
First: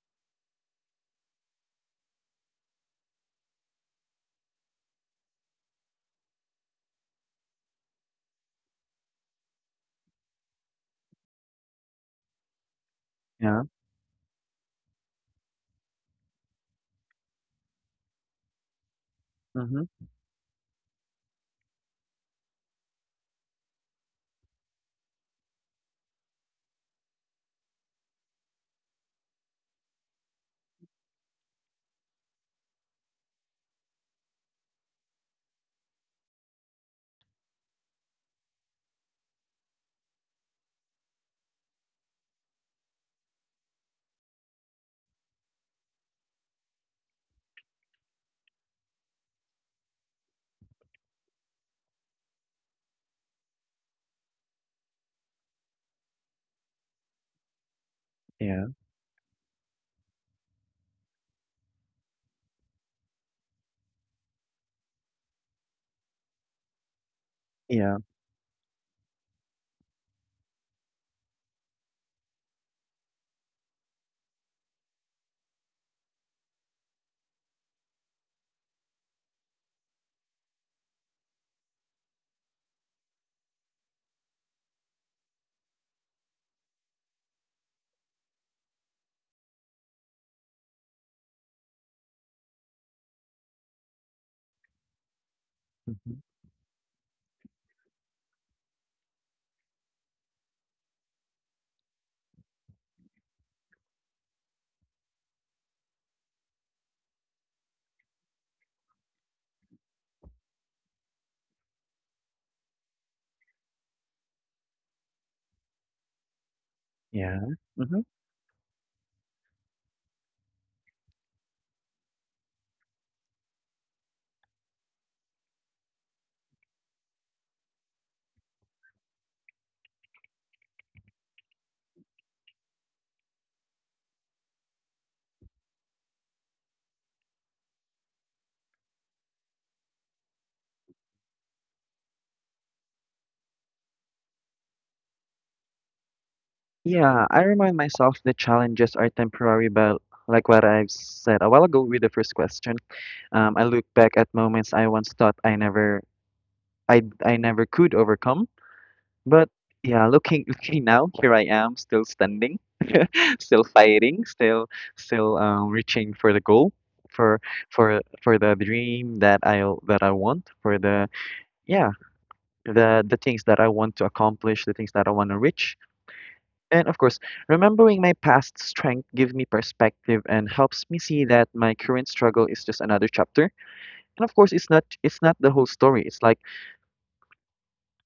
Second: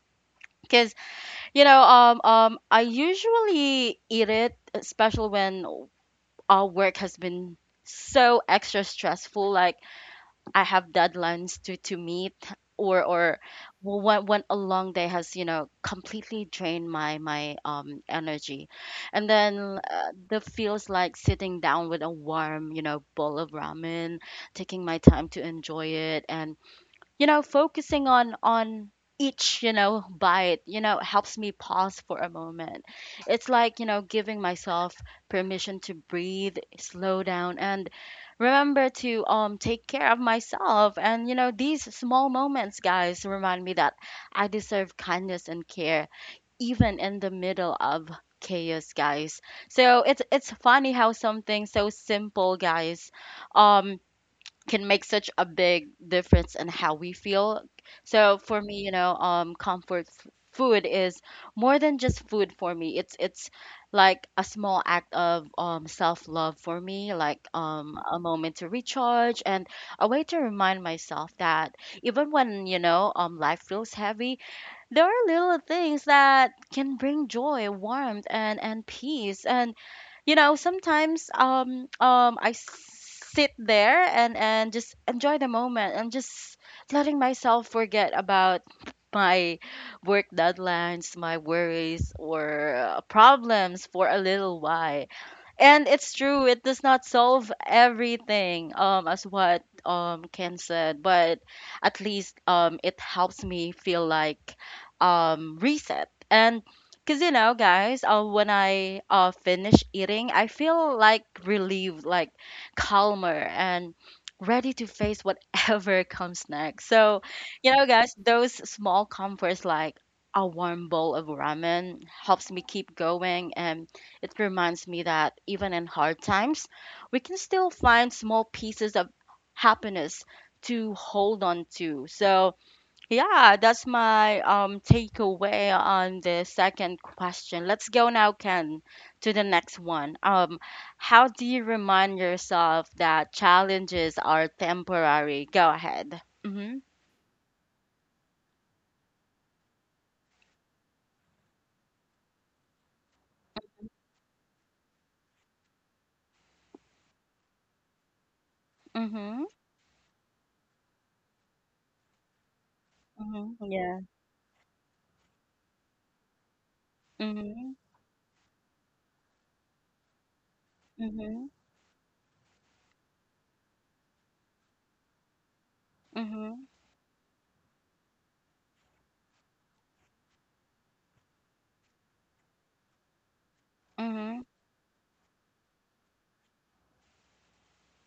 Speaker 1: Cause, I usually eat it, especially when our work has been so extra stressful. Like I have deadlines to meet, or,
Speaker 2: Yeah.
Speaker 1: when, a long day has, completely drained my energy. And then
Speaker 2: Mm-hmm.
Speaker 1: the feels like sitting down with a warm, bowl of ramen, taking my time to enjoy it, and, focusing on each, bite, helps me pause for a moment. It's like, giving myself permission to breathe, slow down, and remember to take care of myself. And, these small moments, guys, remind me that I deserve kindness and care even in the middle of chaos, guys. So it's funny how something so simple, guys, um can make such a big difference in how we feel. So for
Speaker 2: Yeah.
Speaker 1: me, comfort food is more than just food for me. It's like a small act of, self love for me, like,
Speaker 2: Yeah.
Speaker 1: a moment to recharge and a way to remind myself that even when, life feels heavy, there are little things that can bring joy, warmth, and peace. And, sometimes I sit there and just enjoy the moment and just letting myself forget about my work deadlines, my worries or problems for a little while. And it's
Speaker 2: Mm-hmm.
Speaker 1: true, it does not solve everything, as what Ken said, but at least it helps me feel like reset. And because, guys, when I finish eating, I feel like relieved, like calmer, and ready to face whatever [LAUGHS] comes next. So,
Speaker 2: Yeah. Mhm.
Speaker 1: guys, those small comforts like a warm bowl of ramen helps me keep going, and it reminds me that, even in hard times, we can still find small pieces of happiness to hold on to. So, yeah, that's my takeaway on the second question. Let's go now, Ken, to the next one. How do you remind yourself that challenges are temporary? Go ahead. Mm-hmm.
Speaker 2: Yeah, I remind myself that challenges are temporary, but like what I've said a while ago with the first question, I look back at moments I once thought I never could overcome.
Speaker 1: Mm-hmm.
Speaker 2: But yeah, looking, [LAUGHS] looking now, here I am, still standing, [LAUGHS]
Speaker 1: Mm-hmm.
Speaker 2: still
Speaker 1: Yeah.
Speaker 2: fighting, still, still reaching for the goal, for,
Speaker 1: Mm-hmm.
Speaker 2: for the dream that I want, for the,
Speaker 1: Mm-hmm.
Speaker 2: yeah, the things that I want to accomplish, the things that I want to reach.
Speaker 1: Mm-hmm.
Speaker 2: And of course, remembering my past strength gives me perspective and helps me see that my current struggle is just another chapter. And of
Speaker 1: Mm-hmm.
Speaker 2: course, it's not the whole story. It's like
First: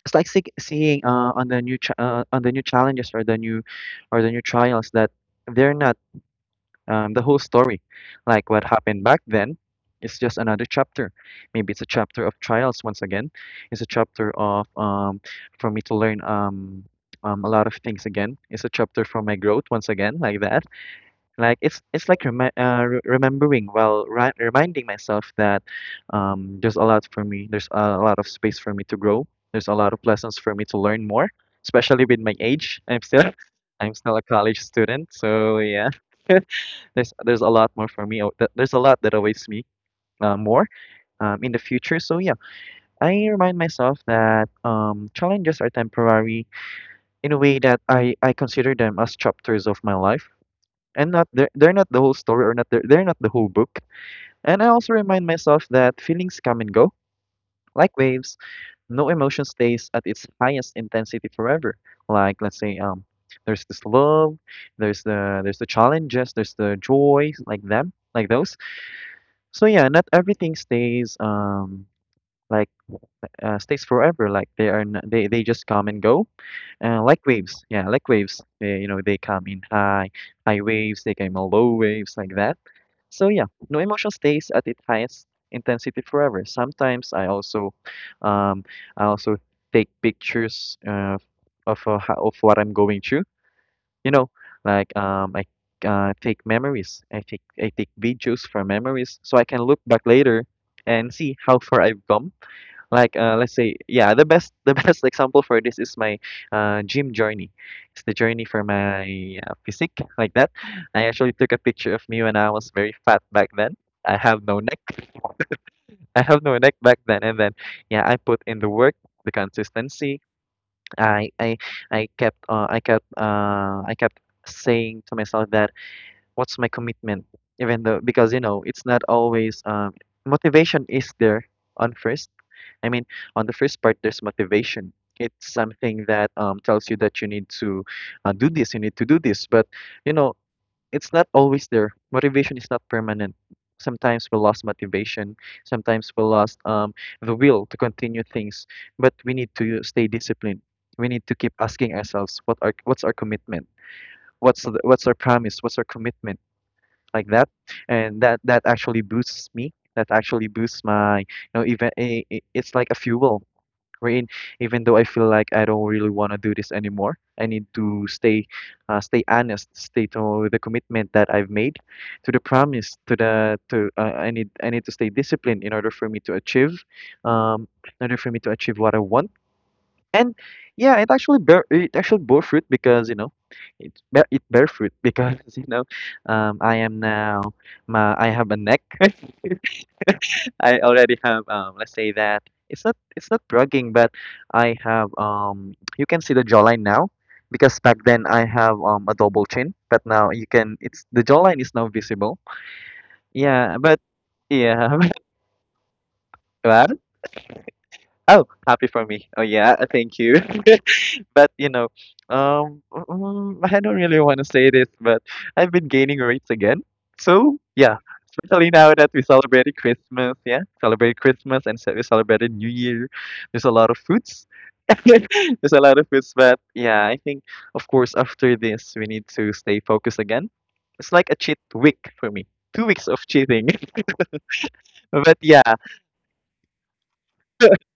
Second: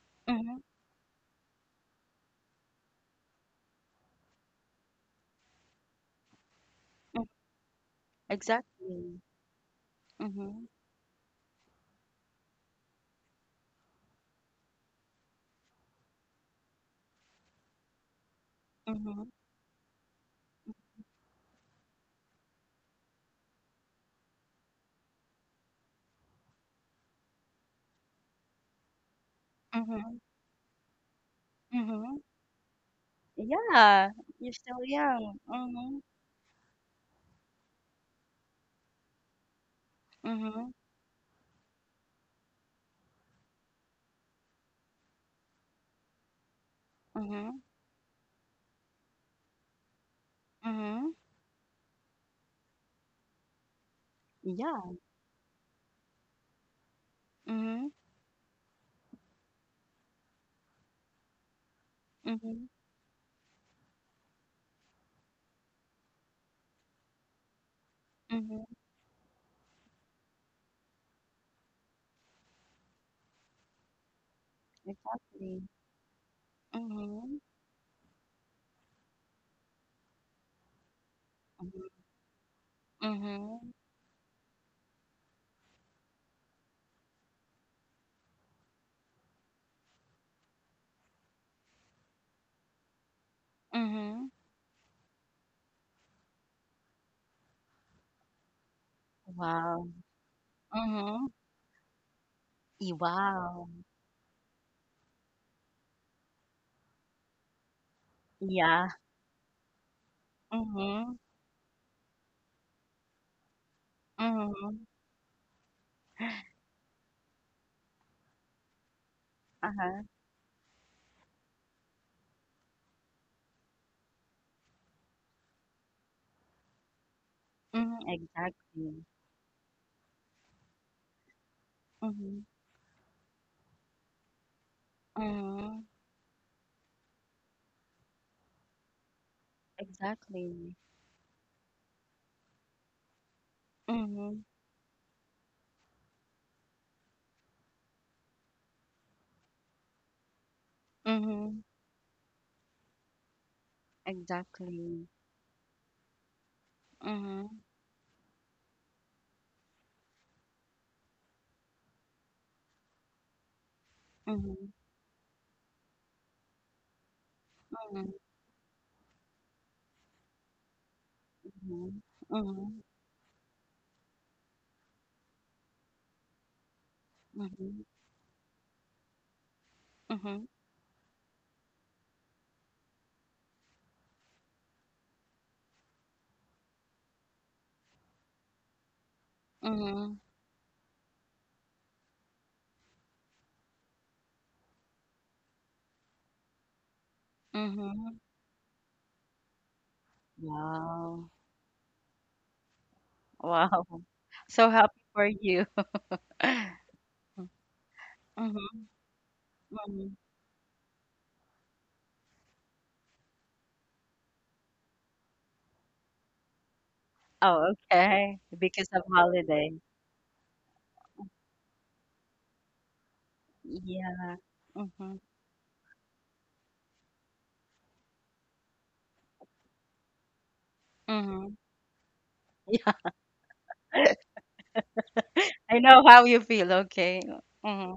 Speaker 1: Mm-hmm.
Speaker 2: seeing on the new challenges or the new trials that they're not the whole story. Like what happened
Speaker 1: Exactly.
Speaker 2: back then, it's just another
Speaker 1: Mhm,
Speaker 2: chapter. Maybe it's a chapter of trials once again. It's a chapter of for me to learn a lot of things again. It's a chapter for
Speaker 1: mhm,
Speaker 2: my growth once again, like that. Like it's like remi re remembering while ri reminding myself that there's a lot for me. There's a lot of space for me to grow. There's a lot of
Speaker 1: mhm,
Speaker 2: lessons for me to learn more, especially
Speaker 1: mhm.
Speaker 2: with my age. I'm still [LAUGHS] I'm
Speaker 1: Yeah,
Speaker 2: still a
Speaker 1: you're
Speaker 2: college
Speaker 1: still
Speaker 2: student,
Speaker 1: young.
Speaker 2: so yeah.
Speaker 1: Mhm,
Speaker 2: [LAUGHS] There's a lot more for me. Oh, there's a lot that awaits me,
Speaker 1: mhm,
Speaker 2: more in the future. So yeah, I remind myself that challenges are temporary in a
Speaker 1: mhm,
Speaker 2: way that I consider them as chapters of my life
Speaker 1: mhm.
Speaker 2: and not they're, they're not the whole story, or not they're, they're not the whole book. And I
Speaker 1: Yeah.
Speaker 2: also remind myself that feelings come and go
Speaker 1: Mhm,
Speaker 2: like waves. No emotion stays at its highest intensity forever. Like let's
Speaker 1: mhm,
Speaker 2: say there's this love, there's the challenges, there's the joy, like them, like those.
Speaker 1: mhm.
Speaker 2: So yeah, not everything stays like stays forever. Like they are, they
Speaker 1: Exactly.
Speaker 2: just come and go, like
Speaker 1: Mhm,
Speaker 2: waves. Yeah, like waves. They, you know, they come in high waves. They come in low
Speaker 1: mhm,
Speaker 2: waves like that. So yeah,
Speaker 1: mhm,
Speaker 2: no emotion stays at its highest intensity forever. Sometimes um, I also take pictures of what I'm going through. You
Speaker 1: mhm.
Speaker 2: know, like I take memories. I take videos for memories, so I can look
Speaker 1: Wow.
Speaker 2: back later and
Speaker 1: Mhm.
Speaker 2: see how far I've come. Like let's
Speaker 1: Wow.
Speaker 2: say, yeah, the best [LAUGHS] the best example for this is my gym journey. It's the journey for
Speaker 1: Yeah.
Speaker 2: my physique like that. I
Speaker 1: Mhm,
Speaker 2: actually took a picture of me when I was very fat back then. I have no neck.
Speaker 1: mhm.
Speaker 2: [LAUGHS] I have no neck back then, and then yeah, I put in the work, the
Speaker 1: Uh-huh.
Speaker 2: consistency. I I I kept I kept I kept saying to myself that what's my commitment, even
Speaker 1: Mhm.
Speaker 2: though, because you know, it's not
Speaker 1: Exactly.
Speaker 2: always motivation is there on first.
Speaker 1: Mhm,
Speaker 2: I mean, on the first part there's motivation. It's
Speaker 1: mhm.
Speaker 2: something that tells you that you need to do this, you need to do this. But you know,
Speaker 1: Exactly.
Speaker 2: it's not always there. Motivation is not permanent. Sometimes we
Speaker 1: Mhm,
Speaker 2: lost motivation, sometimes we lost the will to continue things, but we need to stay disciplined. We need to keep
Speaker 1: mhm.
Speaker 2: asking ourselves what's our commitment, what's
Speaker 1: Exactly.
Speaker 2: our promise, what's our commitment, like that.
Speaker 1: Mhm,
Speaker 2: And that actually boosts me, that actually boosts my, you know, even, it's like a fuel, wherein
Speaker 1: mhm,
Speaker 2: even though I feel like I don't really want to do this anymore, I need to
Speaker 1: mhm.
Speaker 2: stay, stay honest, stay to the commitment that I've made,
Speaker 1: Mhm,
Speaker 2: to the
Speaker 1: mhm,
Speaker 2: promise, to the to I need, to stay disciplined in order for me to achieve um
Speaker 1: mhm,
Speaker 2: in order for me to achieve what I want. And
Speaker 1: mhm,
Speaker 2: yeah, it actually bore fruit because you know, it bear fruit because [LAUGHS] you know, I am now, my I have a neck. [LAUGHS]
Speaker 1: mhm,
Speaker 2: I already have let's say that, it's not bragging, but I have you can see the jawline now, because back
Speaker 1: mhm.
Speaker 2: then I have a double chin, but now you can, it's the
Speaker 1: Wow,
Speaker 2: jawline is now visible. Yeah,
Speaker 1: wow.
Speaker 2: but
Speaker 1: So
Speaker 2: yeah,
Speaker 1: happy for you. [LAUGHS]
Speaker 2: [LAUGHS] wow. Oh,
Speaker 1: Mhm,
Speaker 2: happy for me. Oh yeah, [LAUGHS]
Speaker 1: mhm.
Speaker 2: thank you. [LAUGHS] But you know, I don't really want to say this, but I've been gaining weights again. So
Speaker 1: Oh,
Speaker 2: yeah,
Speaker 1: okay.
Speaker 2: especially
Speaker 1: Because
Speaker 2: now
Speaker 1: of
Speaker 2: that we
Speaker 1: holiday.
Speaker 2: celebrated Christmas. Yeah, celebrated Christmas, and so we celebrated New Year. There's a lot of
Speaker 1: Yeah.
Speaker 2: foods. [LAUGHS]
Speaker 1: Mhm,
Speaker 2: There's a lot of foods, but yeah, I think of course after this we need to stay focused again. It's like a
Speaker 1: mhm.
Speaker 2: cheat week for me. 2 weeks
Speaker 1: [LAUGHS]
Speaker 2: of cheating,
Speaker 1: Yeah.
Speaker 2: [LAUGHS] but yeah.
Speaker 1: I know how you feel. Okay. Mhm.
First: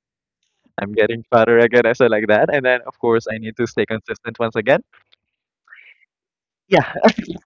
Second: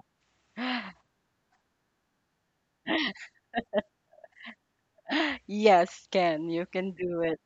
Speaker 2: I'm
Speaker 1: [GASPS]
Speaker 2: getting fatter again, and so like that. And then, of course, I need to stay consistent once again.
Speaker 1: Yes, can. You can
Speaker 2: Yeah,
Speaker 1: do it.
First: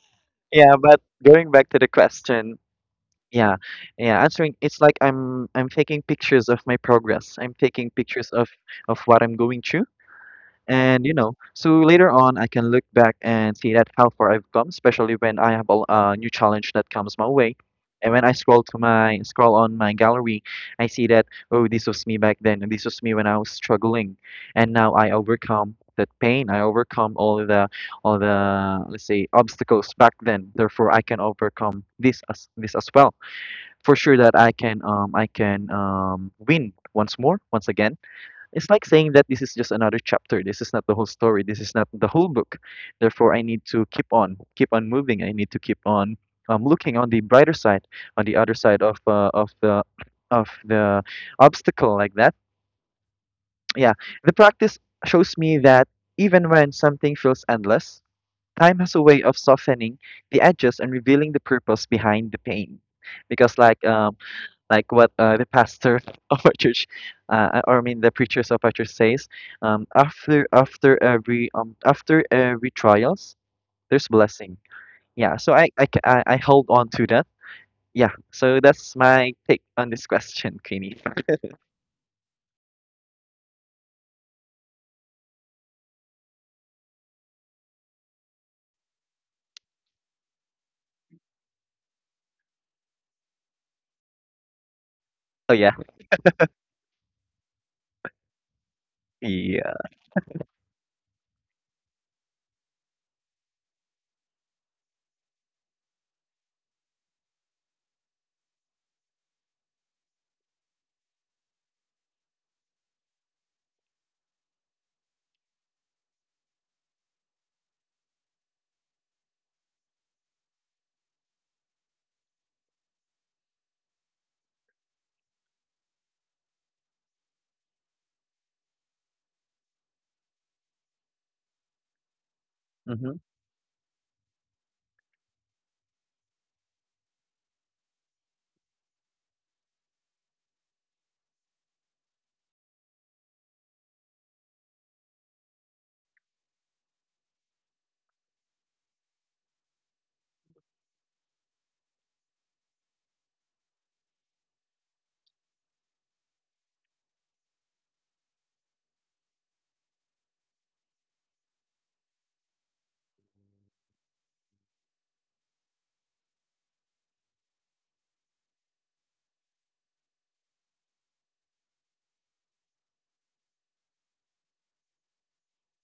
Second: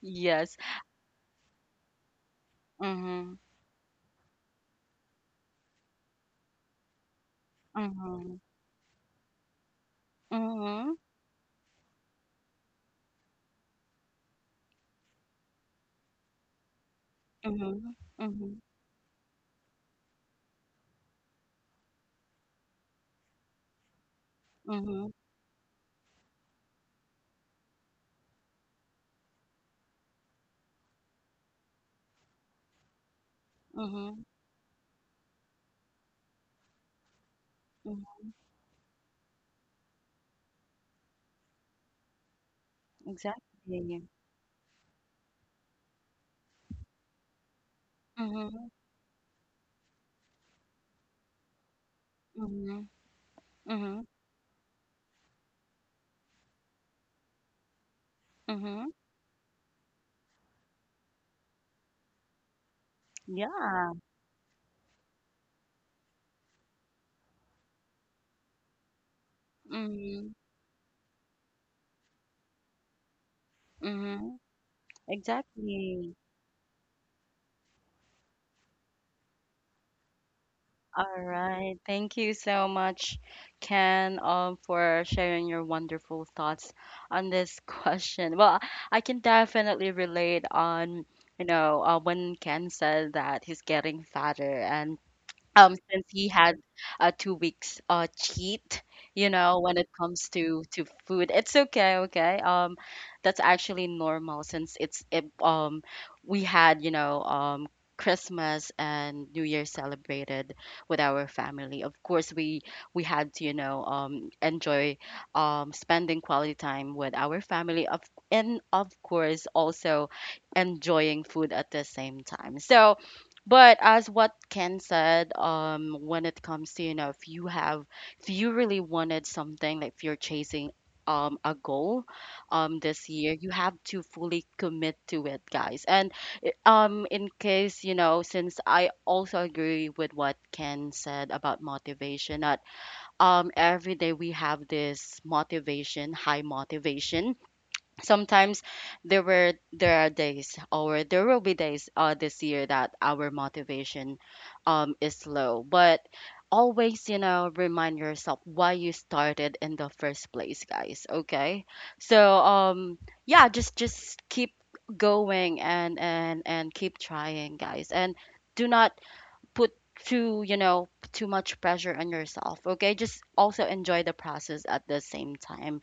Speaker 1: Yes.
Speaker 2: yeah. But going back to the question,
Speaker 1: Mhm,
Speaker 2: yeah, yeah, answering, it's like I'm taking pictures of my progress. I'm taking pictures
Speaker 1: mhm,
Speaker 2: of what I'm going through.
Speaker 1: mhm,
Speaker 2: And you know, so later on, I can look back and see that how far I've come, especially when I have a new challenge that comes my way.
Speaker 1: mhm,
Speaker 2: And when I
Speaker 1: mhm,
Speaker 2: scroll on my gallery, I see that, oh, this was me back then, and this was me when I was struggling, and now
Speaker 1: mhm,
Speaker 2: I overcome that pain. I overcome all the let's say obstacles back then. Therefore, I can overcome this as well. For sure
Speaker 1: mhm,
Speaker 2: that I can win once again.
Speaker 1: mhm.
Speaker 2: It's like saying that this is just another chapter. This is not the whole story. This is not the whole book. Therefore, I need to keep
Speaker 1: Exactly.
Speaker 2: on, keep on moving. I need to keep on looking on the brighter side, on the other
Speaker 1: Mhm.
Speaker 2: side of of the obstacle like that.
Speaker 1: Mhm,
Speaker 2: Yeah,
Speaker 1: mhm,
Speaker 2: the practice shows me that even when something feels endless, time
Speaker 1: mhm.
Speaker 2: has a way of softening the edges and revealing the purpose behind the pain. Because
Speaker 1: Yeah.
Speaker 2: like what the pastor [LAUGHS] of our church, or I mean the preachers of our church says, um,
Speaker 1: Mhm,
Speaker 2: after after every um after every trials, there's
Speaker 1: mhm.
Speaker 2: blessing. Yeah, so I I ca-
Speaker 1: Exactly.
Speaker 2: I, I hold on to that. Yeah, so that's my take on this question, Queenie.
Speaker 1: All right. Thank you so much, Ken, for sharing your wonderful thoughts on this [LAUGHS] question. Well, I can definitely relate on, when Ken said that he's getting fatter, and
Speaker 2: Oh yeah,
Speaker 1: since he had 2 weeks cheat, when it
Speaker 2: yeah.
Speaker 1: comes to food, it's okay, okay, that's actually normal, since we had, Christmas and New Year celebrated with our family. Of course, we had to, enjoy, spending quality time with our family. Of and of course also enjoying food at the same time. So but as what Ken said, when it comes to, if you have, if you really wanted something, like if you're chasing a goal this
Speaker 2: Mhm,
Speaker 1: year, you have to fully commit to it, guys. And in case, you know, since I also agree with what Ken said about motivation, that every day we have this motivation, high motivation sometimes there are days or there will be days this year that our motivation is low, but always, you know, remind yourself why you started in the first place, guys. Okay, so, yeah, just keep going, and keep trying, guys, and do not put too much pressure on yourself. Okay, just also enjoy the process at the same time.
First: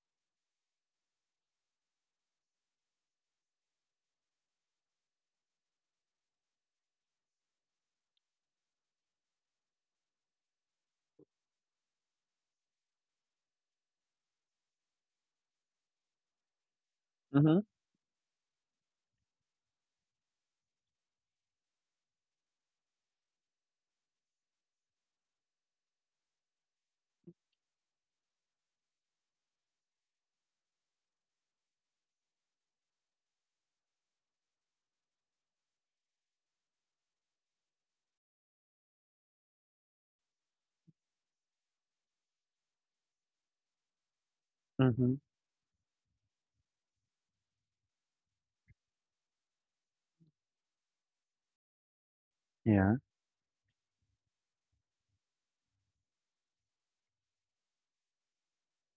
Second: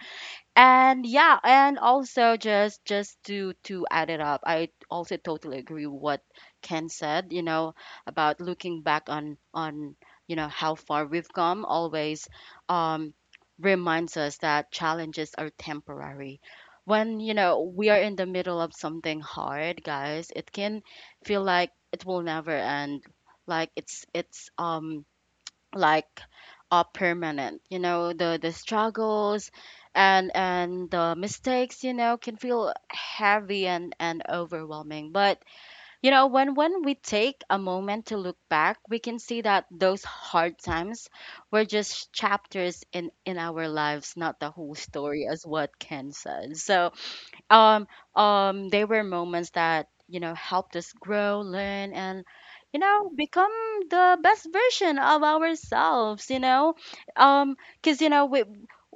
Speaker 1: And yeah, and also just to add it up, I also totally agree with what Ken said, you know, about looking back on you know how far we've come always um reminds us that challenges are temporary. When, you
Speaker 2: mhm,
Speaker 1: know, we are in the middle of something hard, guys, it can feel like it will never end, like it's like permanent, you know, the struggles and the mistakes, you know, can feel heavy and overwhelming. But you know, when we take a moment to look back, we can see that those hard times were just chapters in our lives, not the whole
Speaker 2: mhm.
Speaker 1: story, as what Ken said. So um um they were moments that, you know, helped us grow, learn, and, you
Speaker 2: Yeah,
Speaker 1: know, become the best version of ourselves, you know. um because, you know, we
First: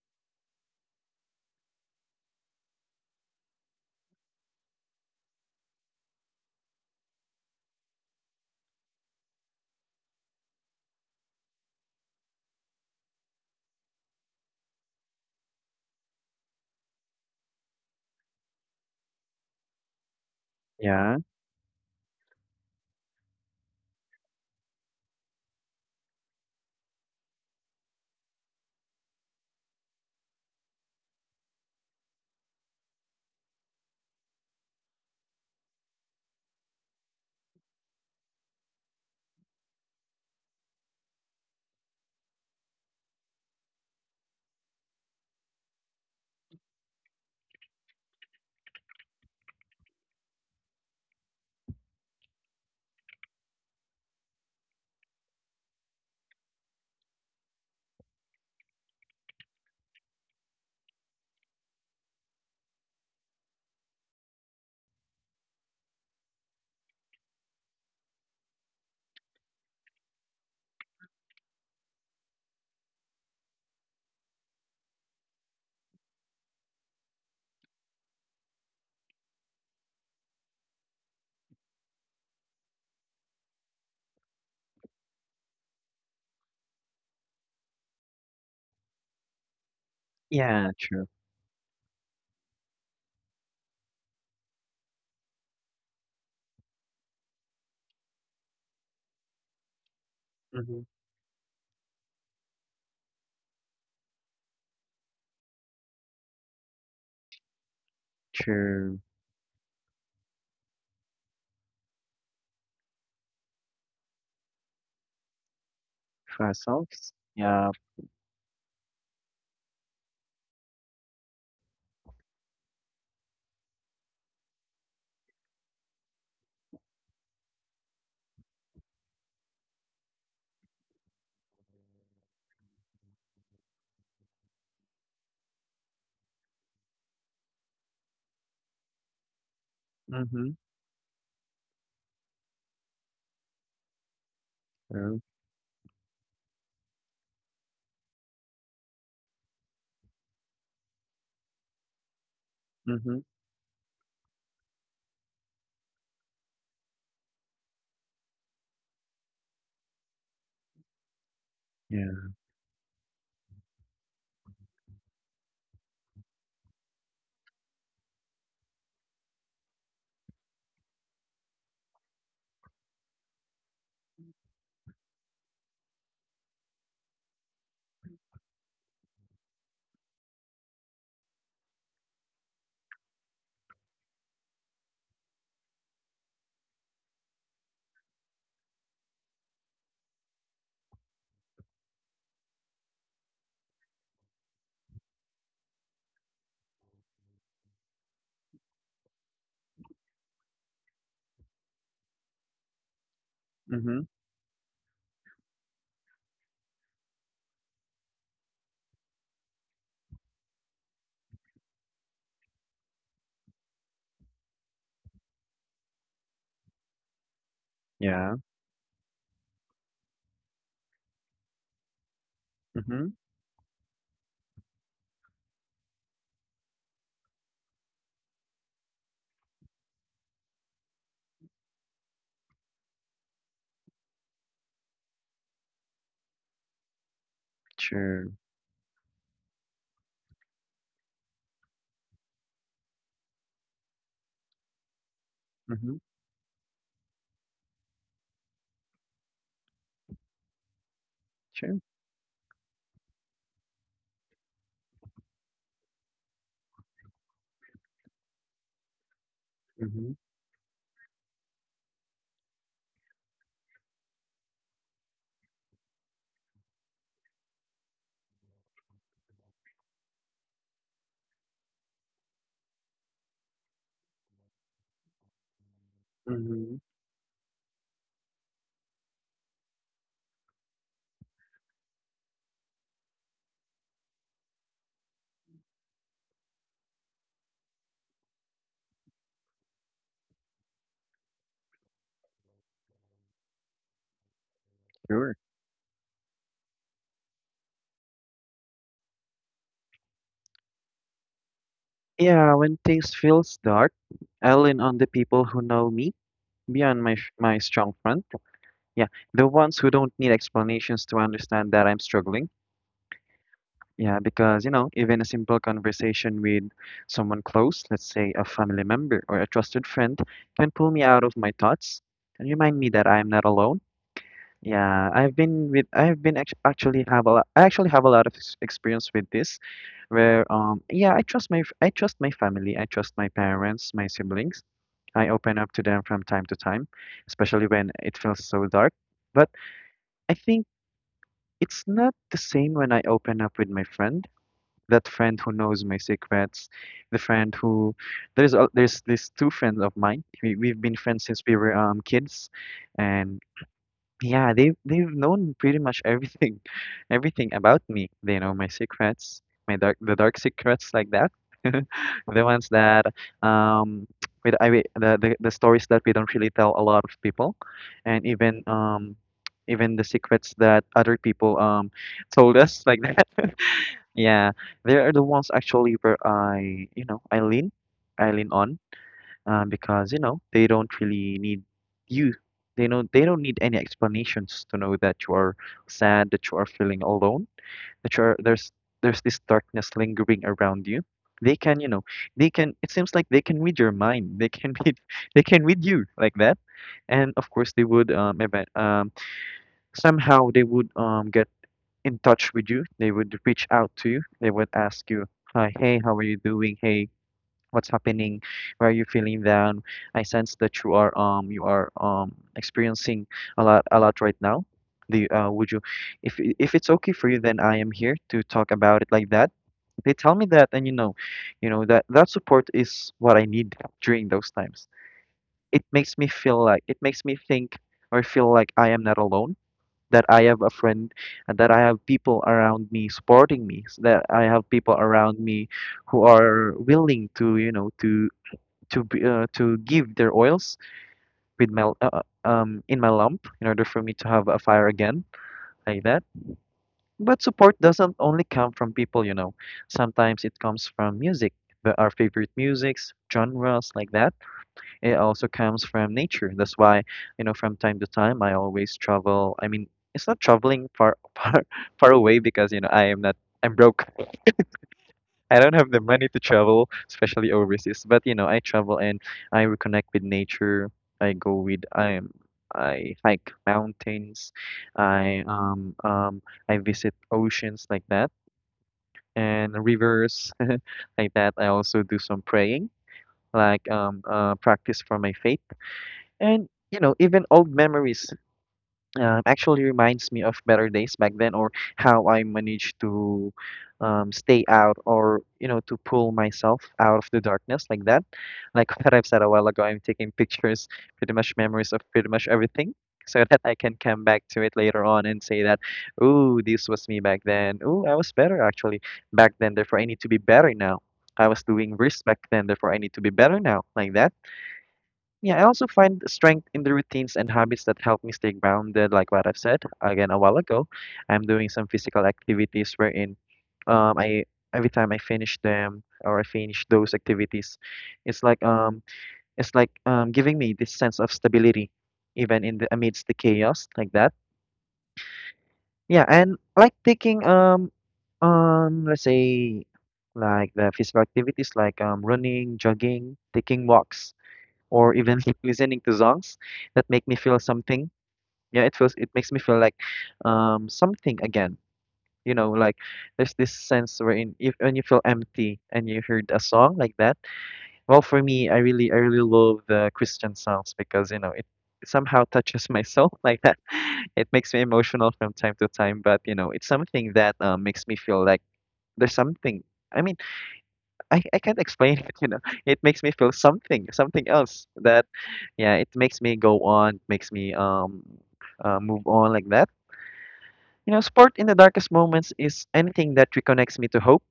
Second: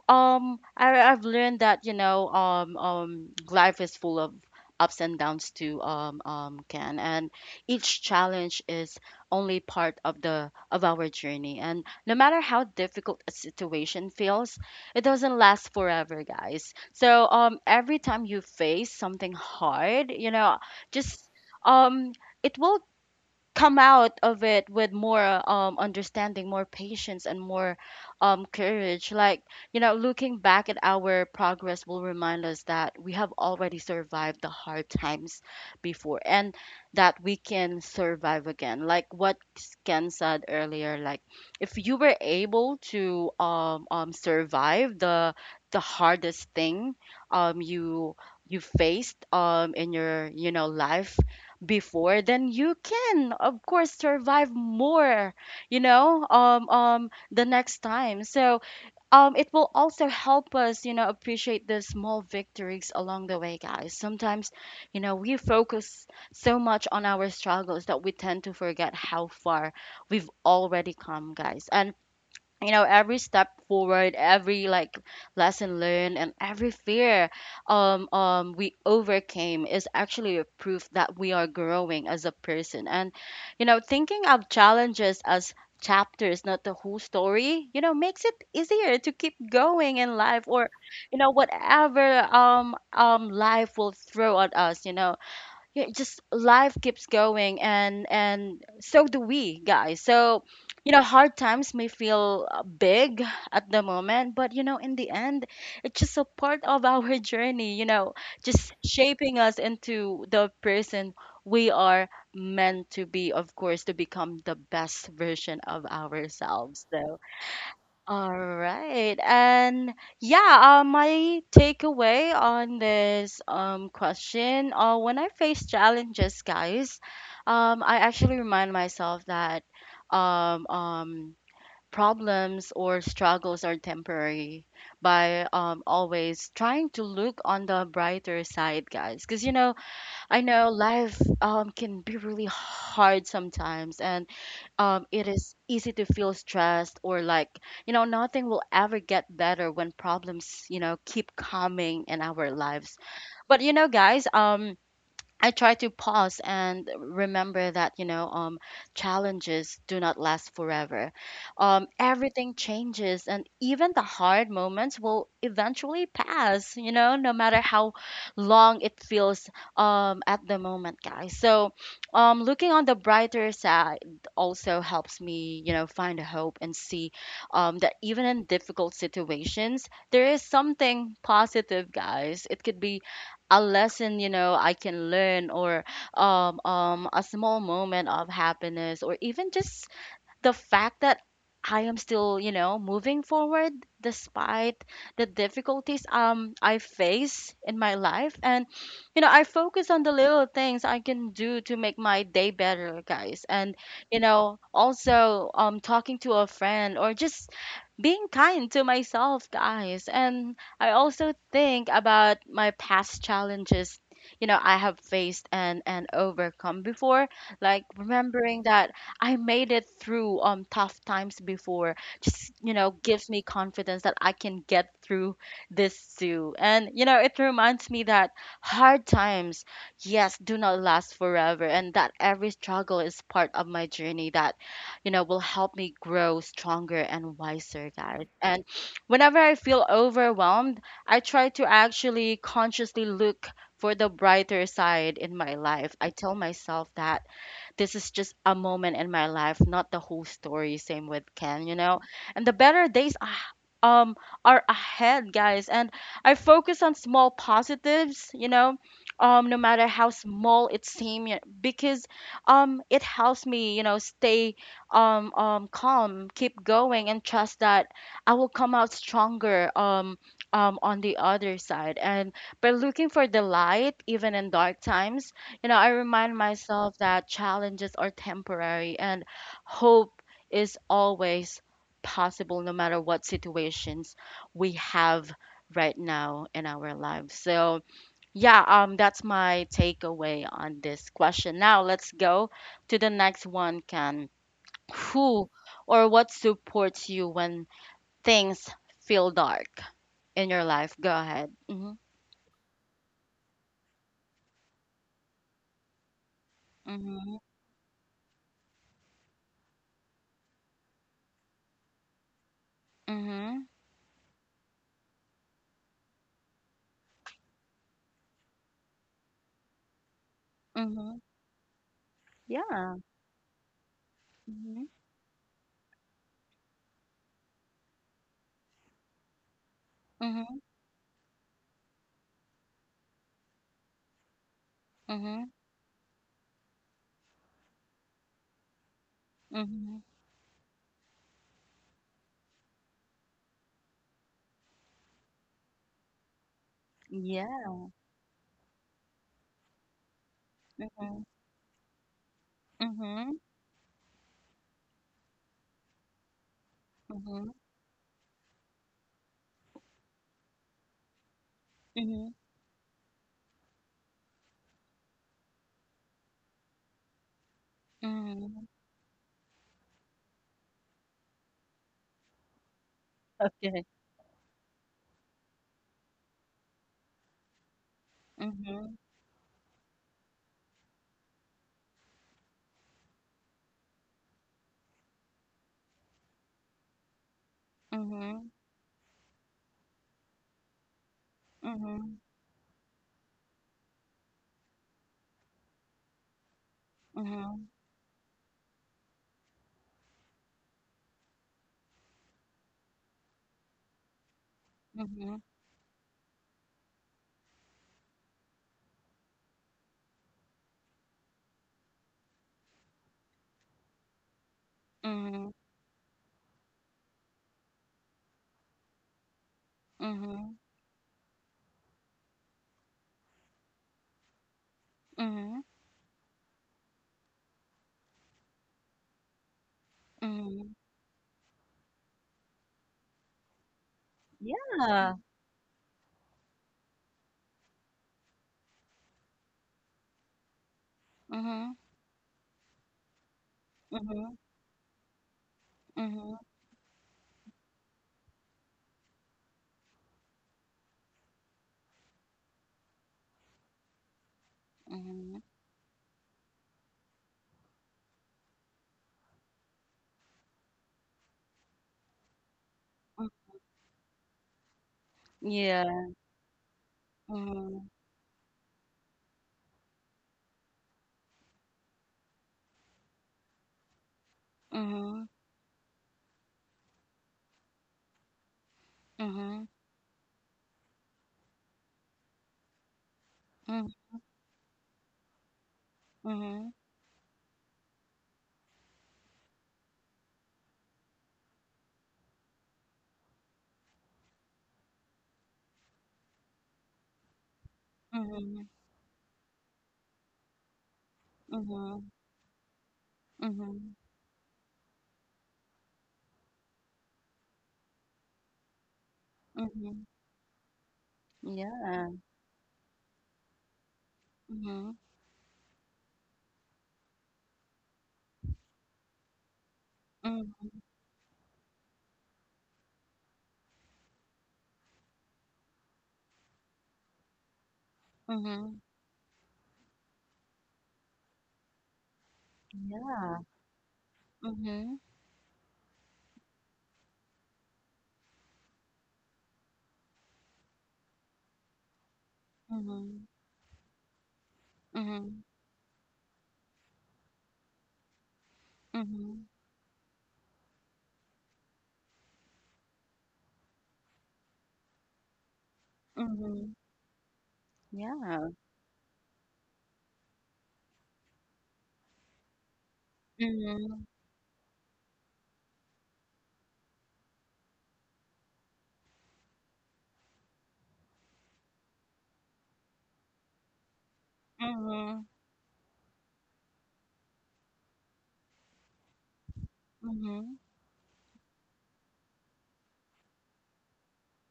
Speaker 1: um I, i've learned that, you know, life is full of ups and downs too. Ken, and each challenge is only part of the of our journey, and no matter how difficult a situation feels, it doesn't last forever, guys. So every time you face something hard, you know,
Speaker 2: yeah,
Speaker 1: just um it will come out of it with more understanding, more patience, and more courage. Like, you know, looking back at our progress will remind us that we have already survived the hard times before, and that we can survive again, like what Ken said earlier. Like, if you were able to survive the hardest thing you faced in your, you know, life before, then you can of course survive more, you know. The next time, so it will also help us, you know, appreciate the small victories along the way, guys. Sometimes, you know, we focus so much on our struggles that we tend to forget how far we've already come, guys. And you know, every step forward, every, like, lesson learned, and every fear we overcame is actually a proof that we are growing as a person. And you know, thinking of challenges as chapters, not the whole story, you know, makes it easier to keep going in life.
Speaker 2: yeah.
Speaker 1: Or
Speaker 2: True.
Speaker 1: you know, whatever life will throw at us, you know. Yeah, just life keeps going, and so do we, guys. So
Speaker 2: Mhm.
Speaker 1: you know, hard times may feel big at the moment, but you know, in the end, it's just a part of [LAUGHS] our journey, you know, just
Speaker 2: True
Speaker 1: shaping us into the person we are meant to be, of course, to become the best version of
Speaker 2: for
Speaker 1: ourselves.
Speaker 2: ourselves.
Speaker 1: So
Speaker 2: Yeah.
Speaker 1: all right. And yeah, my takeaway on this question, when I face challenges, guys, I actually remind myself that um, um, problems or struggles are temporary by always trying to look on the brighter side, guys. Because, you know, I
Speaker 2: Mhm.
Speaker 1: know life can be really hard sometimes, and
Speaker 2: True.
Speaker 1: it is easy to feel stressed, or like, you know, nothing will ever get better when problems, you know, keep coming in our lives.
Speaker 2: Mhm.
Speaker 1: But you know, guys, I try to pause and remember that, you know, challenges do not last forever.
Speaker 2: Yeah.
Speaker 1: Everything changes, and even the hard moments will eventually pass. You know, no matter how long it feels at the moment, guys. So, looking on the brighter side also helps me, you know, find hope and see that even in difficult situations, there is something positive, guys. It could be a lesson, you know, I can learn, or a small moment of happiness, or even just the fact that I am still, you know, moving forward despite the difficulties I face in my life. And you know, I focus on the little things I can do to make my day better, guys. And
Speaker 2: Mhm.
Speaker 1: you know, also talking to a friend, or just being kind to myself, guys. And I also think about my past challenges, you know, I have faced and overcome before, like
Speaker 2: Yeah.
Speaker 1: remembering that I made it through tough times before. Just, you know,
Speaker 2: Mhm.
Speaker 1: gives me confidence that I can get through this too. And you know, it reminds me that hard times, yes, do not last forever, and that every struggle is part of my journey that, you know, will help me grow stronger and wiser, guys.
Speaker 2: Sure.
Speaker 1: And whenever I feel overwhelmed, I try to actually consciously look for the brighter side in my life.
Speaker 2: Mhm.
Speaker 1: I tell myself that this is just a moment in my life, not the whole story. Same with Ken, you
Speaker 2: Sure.
Speaker 1: know. And the better days um are ahead, guys. And I focus on small positives, you know, no matter how
Speaker 2: Mhm.
Speaker 1: small it seems, because it helps me, you know, stay calm, keep going, and trust that I will come out stronger on the other side. And by looking for the light, even in dark times, you know, I remind
Speaker 2: Mhm.
Speaker 1: myself that challenges are temporary and hope is always possible, no matter what situations we have right now in our lives. So, yeah, that's my takeaway on this question. Now, let's go to the next one, Can
Speaker 2: Sure.
Speaker 1: Who or what supports you when things feel dark in your life? Go ahead. Mhm.
Speaker 2: Yeah, when things feels dark, I lean on the people who know me beyond my sh-
Speaker 1: Mhm.
Speaker 2: my strong front. Yeah, the ones who don't need explanations to understand that I'm struggling.
Speaker 1: Mhm.
Speaker 2: Yeah, because even a simple conversation with someone close, let's say a family member or a trusted friend, can pull me
Speaker 1: Mhm.
Speaker 2: out of my thoughts and remind me
Speaker 1: Yeah.
Speaker 2: that I am not alone.
Speaker 1: Mhm.
Speaker 2: Yeah, I've been with I've been act actually have a lot I actually have a lot of ex experience with this where
Speaker 1: Mhm.
Speaker 2: yeah, I trust I trust my family, I trust my parents, my siblings. I
Speaker 1: Mhm.
Speaker 2: open up to them from time to time, especially when it feels so dark. But
Speaker 1: Mhm.
Speaker 2: I think it's not the same when I open up with my friend, that friend who knows my secrets, the friend
Speaker 1: Yeah.
Speaker 2: who there's these two friends of mine. We've been
Speaker 1: Mhm.
Speaker 2: friends since we were kids
Speaker 1: Mhm.
Speaker 2: and yeah, they've known pretty much everything, [LAUGHS]
Speaker 1: Mhm.
Speaker 2: everything about me. They know my secrets, my dark the dark secrets like that, [LAUGHS]
Speaker 1: Mhm.
Speaker 2: the ones that um [TSK] with I we- the stories that we don't really tell a lot of people, and even
Speaker 1: Mhm.
Speaker 2: [TSK] even the secrets that other people [LAUGHS] told us like that. [LAUGHS]
Speaker 1: Okay.
Speaker 2: Yeah, they are the ones actually where I lean on,
Speaker 1: Mhm.
Speaker 2: because you know they don't really need you. They don't need any explanations to know that you are sad, that you are feeling alone, that you are
Speaker 1: Mhm.
Speaker 2: there's this darkness lingering around you. They can you know
Speaker 1: Mhm.
Speaker 2: they can, it seems like they can read your mind. They can read [LAUGHS] they can read you like that, and of
Speaker 1: Mhm.
Speaker 2: course they would somehow they would get in touch with you. They would reach out to you. They would ask you,
Speaker 1: Mhm.
Speaker 2: "Hi, hey, how are you doing? Hey, what's happening, why are you feeling down? I sense that you are experiencing a lot right now. Do you, uh,
Speaker 1: Mhm.
Speaker 2: would you, if it's okay for you, then I am here to talk about it like that." They tell me
Speaker 1: Mhm.
Speaker 2: that, and you know that that support is what I need during those times.
Speaker 1: Mhm.
Speaker 2: It makes me feel like it makes me think or feel like I am not alone. That I have a
Speaker 1: Mhm.
Speaker 2: friend, and that I have people around me supporting me. That I have people
Speaker 1: Yeah.
Speaker 2: around me who are willing to, you know, to be, to give their oils with
Speaker 1: Mhm.
Speaker 2: my in my lamp in order for me to
Speaker 1: Mhm.
Speaker 2: have a fire again like that.
Speaker 1: Mhm.
Speaker 2: But support doesn't only come from people, you know. Sometimes it comes from music, our favorite musics, genres like that. It
Speaker 1: Mhm.
Speaker 2: also comes from nature. That's why, you know, from time to time I always travel. I mean, it's not traveling far [LAUGHS] far away because, you know, I am
Speaker 1: Mm.
Speaker 2: not I'm broke. I don't have the
Speaker 1: Yeah.
Speaker 2: money to travel, especially
Speaker 1: Mhm.
Speaker 2: overseas. But you know, I travel and I reconnect with nature. I go with I I hike mountains.
Speaker 1: Mhm.
Speaker 2: I visit oceans like that
Speaker 1: Mhm.
Speaker 2: and rivers [LAUGHS] like that. I also do some praying, like practice for my faith. And
Speaker 1: Mhm.
Speaker 2: you know, even old memories actually reminds me of better days back then or how I managed to stay out or you know to pull myself out of the darkness like that.
Speaker 1: Mhm.
Speaker 2: Like [LAUGHS] what I've said a while ago, I'm taking pictures, pretty much
Speaker 1: Mhm.
Speaker 2: memories of
Speaker 1: Mhm.
Speaker 2: pretty much everything. So that I
Speaker 1: Mhm.
Speaker 2: can come back to it later on and say that, oh, this was me back then. Oh, I was better actually back then. Therefore, I
Speaker 1: Mhm.
Speaker 2: need to be better now. I was doing
Speaker 1: Yeah.
Speaker 2: risk back then. Therefore, I need to be better now. Like that.
Speaker 1: Mhm.
Speaker 2: Yeah, I also find strength in the routines and habits that help me stay grounded, like what I've said again a while
Speaker 1: Mhm.
Speaker 2: ago. I'm doing some physical activities wherein I every time I finish them or I finish those activities, it's like
Speaker 1: Mhm.
Speaker 2: um it's like giving me this sense of stability even in the amidst the
Speaker 1: Yeah.
Speaker 2: chaos like that.
Speaker 1: Mhm.
Speaker 2: Yeah, and like taking let's say like the physical activities like running,
Speaker 1: Mhm.
Speaker 2: jogging, taking walks or even
Speaker 1: Mhm.
Speaker 2: [LAUGHS] listening to songs that make me feel something. Yeah, it
Speaker 1: Mhm,
Speaker 2: makes me feel like something again. You know, like there's this sense wherein if when you feel empty and you heard a
Speaker 1: mhm,
Speaker 2: song like that. Well, for
Speaker 1: yeah.
Speaker 2: me, I really love the Christian songs because you know it somehow touches my soul [LAUGHS] like that.
Speaker 1: Mhm,
Speaker 2: It makes me emotional from time to time, but you know, it's something that makes me feel like there's something. I mean, I can't explain it, [LAUGHS] you know. It makes me feel something, something else
Speaker 1: mhm,
Speaker 2: that, yeah, it makes me go on, makes me move on like that.
Speaker 1: mhm,
Speaker 2: You know, sport in the darkest moments is anything that reconnects me to hope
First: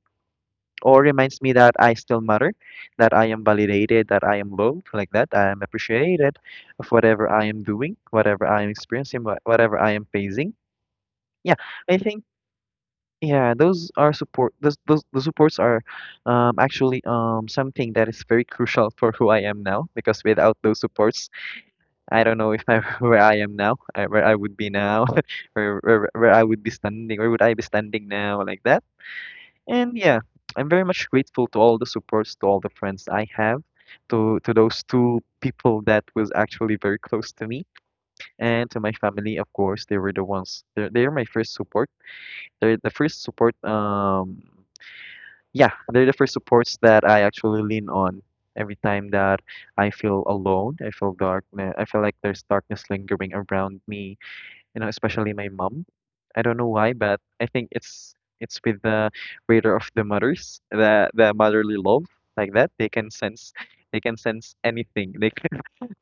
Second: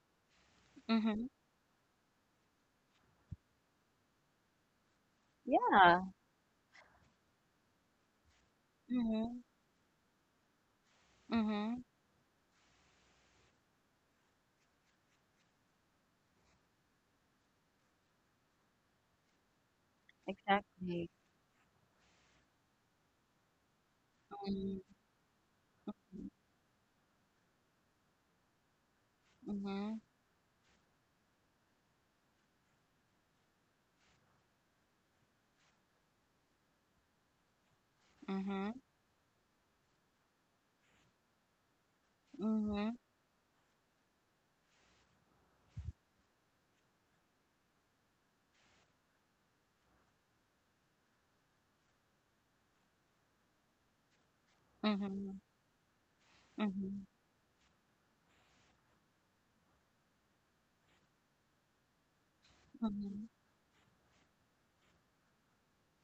Speaker 2: or
Speaker 1: mhm,
Speaker 2: reminds me that I still matter, that I am validated, that I am loved, like that. I am
Speaker 1: yeah.
Speaker 2: appreciated of whatever I am doing, whatever I am experiencing,
Speaker 1: Mhm,
Speaker 2: whatever I am facing. Yeah,
Speaker 1: mhm,
Speaker 2: I think Yeah, those are support. Those the supports are actually something that is very crucial for who I am now. Because without those
Speaker 1: exactly.
Speaker 2: supports, I don't know if I [LAUGHS] where I would be
Speaker 1: Mhm,
Speaker 2: now, [LAUGHS] where I would be standing, where would I be standing now, like that. And
Speaker 1: mhm,
Speaker 2: yeah, I'm very much grateful to all the supports, to all the friends I have, to those two people that was actually very close to me, and
Speaker 1: mhm,
Speaker 2: to my family, of course. They were the ones. They're my first support, they're the
Speaker 1: mhm,
Speaker 2: first support um yeah, they're the first supports that I actually lean on every time that I feel alone, I feel dark, I feel like there's darkness lingering around me, you know, especially
Speaker 1: mhm,
Speaker 2: my mom. I don't know why,
Speaker 1: mhm,
Speaker 2: but I think it's with the radar of the mothers, the motherly love like that.
Speaker 1: mhm,
Speaker 2: They can sense anything. They can [LAUGHS]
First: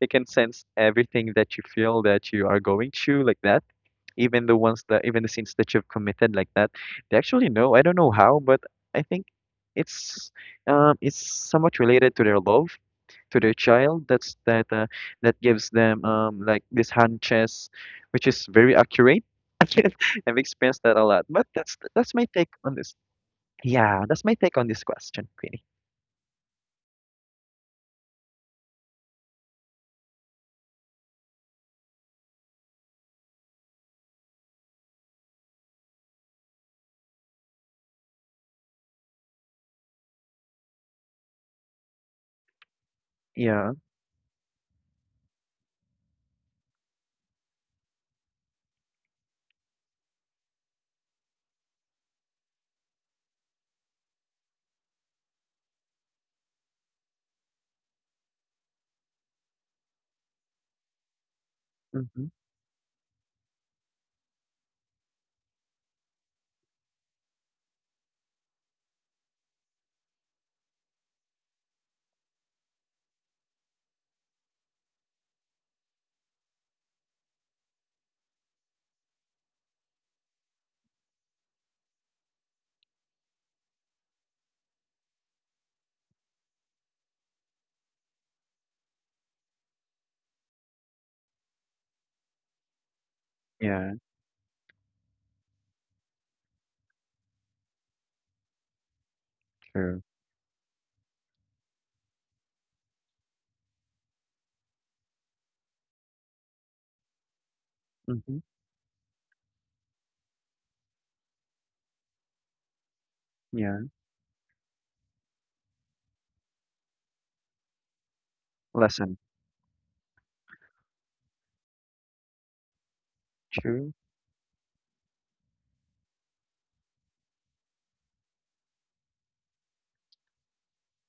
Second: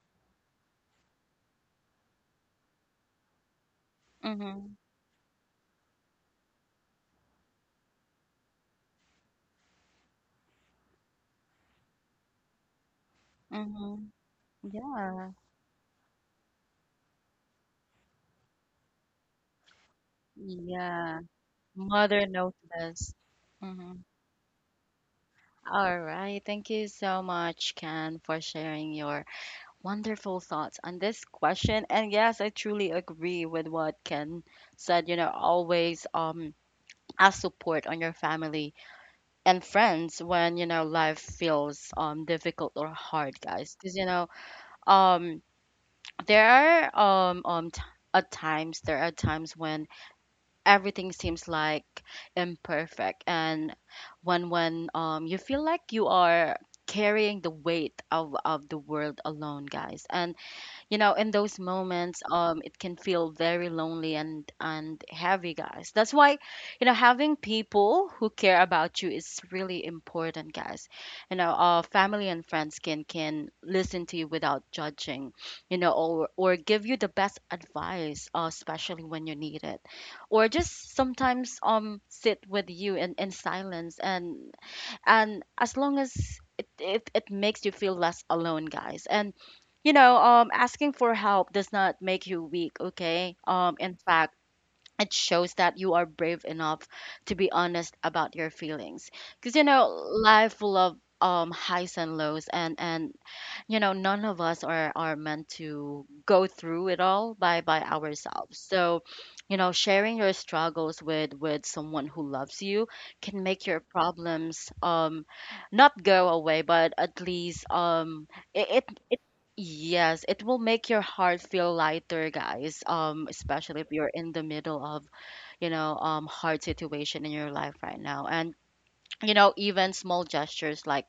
Speaker 2: they can sense everything that you feel that you are going through like that, even the
Speaker 1: mhm,
Speaker 2: ones that even the sins that you've committed like that, they actually know. I don't know how, but I think it's it's somewhat related to their love to their child,
Speaker 1: mhm, yeah,
Speaker 2: that gives them like this hand chess which is very accurate. [LAUGHS] I've experienced that a
Speaker 1: yeah.
Speaker 2: lot, but that's my
Speaker 1: Mother
Speaker 2: take
Speaker 1: knows
Speaker 2: on this.
Speaker 1: best. Mhm.
Speaker 2: Yeah, that's my take on this question, Queenie.
Speaker 1: All right. Thank you so much, Ken, for sharing your wonderful thoughts on this question. And yes, I truly agree with what Ken said. You know, always ask support on your family and friends when, you know, life feels difficult or hard,
Speaker 2: Yeah.
Speaker 1: guys. Because, you know, um there are um um t- at times, there are times when everything seems like imperfect and when when you feel like you are carrying the weight of the world alone, guys. And you know, in those moments,
Speaker 2: Mm-hmm.
Speaker 1: it can feel very lonely and heavy, guys. That's why, you know, having people who care about you is really important, guys. You know, family and friends can listen to you without judging, you know, or give you the best advice, especially when you need it, or just sometimes sit with you in silence. And as long as it makes you feel less alone, guys. And you know, asking for help does not make you weak. Okay,
Speaker 2: Yeah,
Speaker 1: in fact, it shows that you are brave enough to be honest about your feelings, because you know,
Speaker 2: true.
Speaker 1: life full of highs and lows. And you know, none of us are meant to go through it all by
Speaker 2: Mm-hmm.
Speaker 1: ourselves. So you know, sharing your struggles with someone who loves you can make your
Speaker 2: Yeah.
Speaker 1: problems not go away, but at least it, it,
Speaker 2: Lesson.
Speaker 1: it yes, it will make your heart feel lighter, guys. Especially if
Speaker 2: True.
Speaker 1: you're in the middle of, you know, hard situation in your life right now. And you know, even small gestures like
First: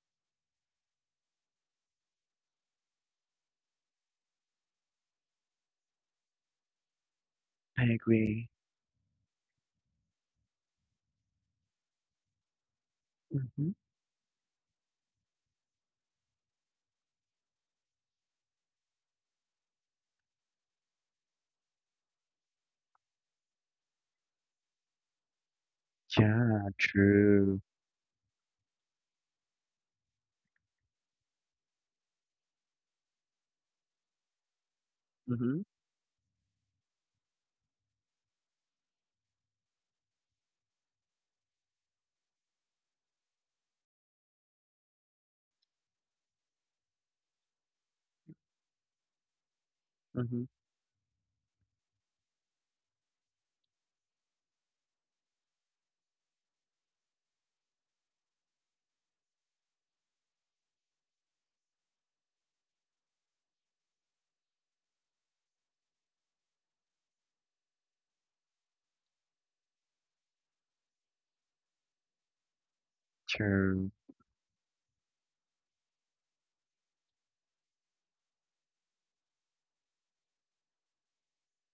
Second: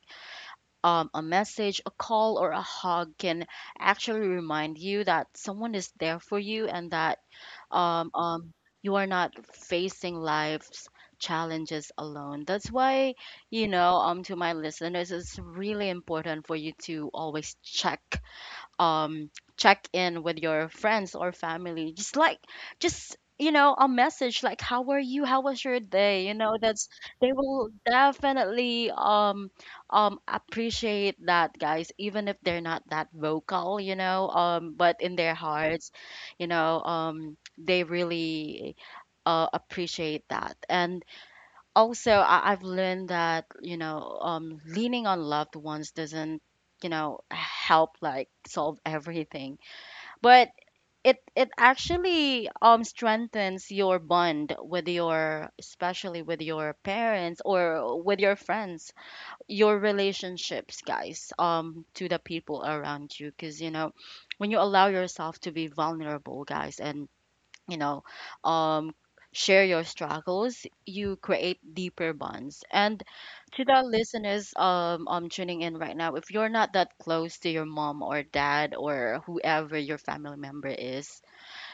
Speaker 1: a message, a call, or a hug can actually remind you that someone is there for you, and that
Speaker 2: I
Speaker 1: um,
Speaker 2: agree.
Speaker 1: um, you are not facing life's challenges alone. That's why,
Speaker 2: Mm-hmm.
Speaker 1: to my listeners, it's really important for you to always check um check in with your friends or family, just like just a message like, how are you, how was your day? You know
Speaker 2: Yeah,
Speaker 1: that's They
Speaker 2: true.
Speaker 1: will definitely appreciate that, guys, even if they're not that vocal, but in their
Speaker 2: Mm-hmm.
Speaker 1: hearts they really appreciate that. And also I've learned that leaning on loved ones doesn't help like solve everything,
Speaker 2: Mhm.
Speaker 1: but it actually strengthens your bond with, your especially with your parents or with your friends, your relationships, guys, to the people around you. Because you know, when you allow yourself to be vulnerable, guys, and you know um share your struggles, you create deeper bonds. And to the
Speaker 2: True.
Speaker 1: listeners tuning in right now, if you're not that close to your mom or dad or whoever your family member is,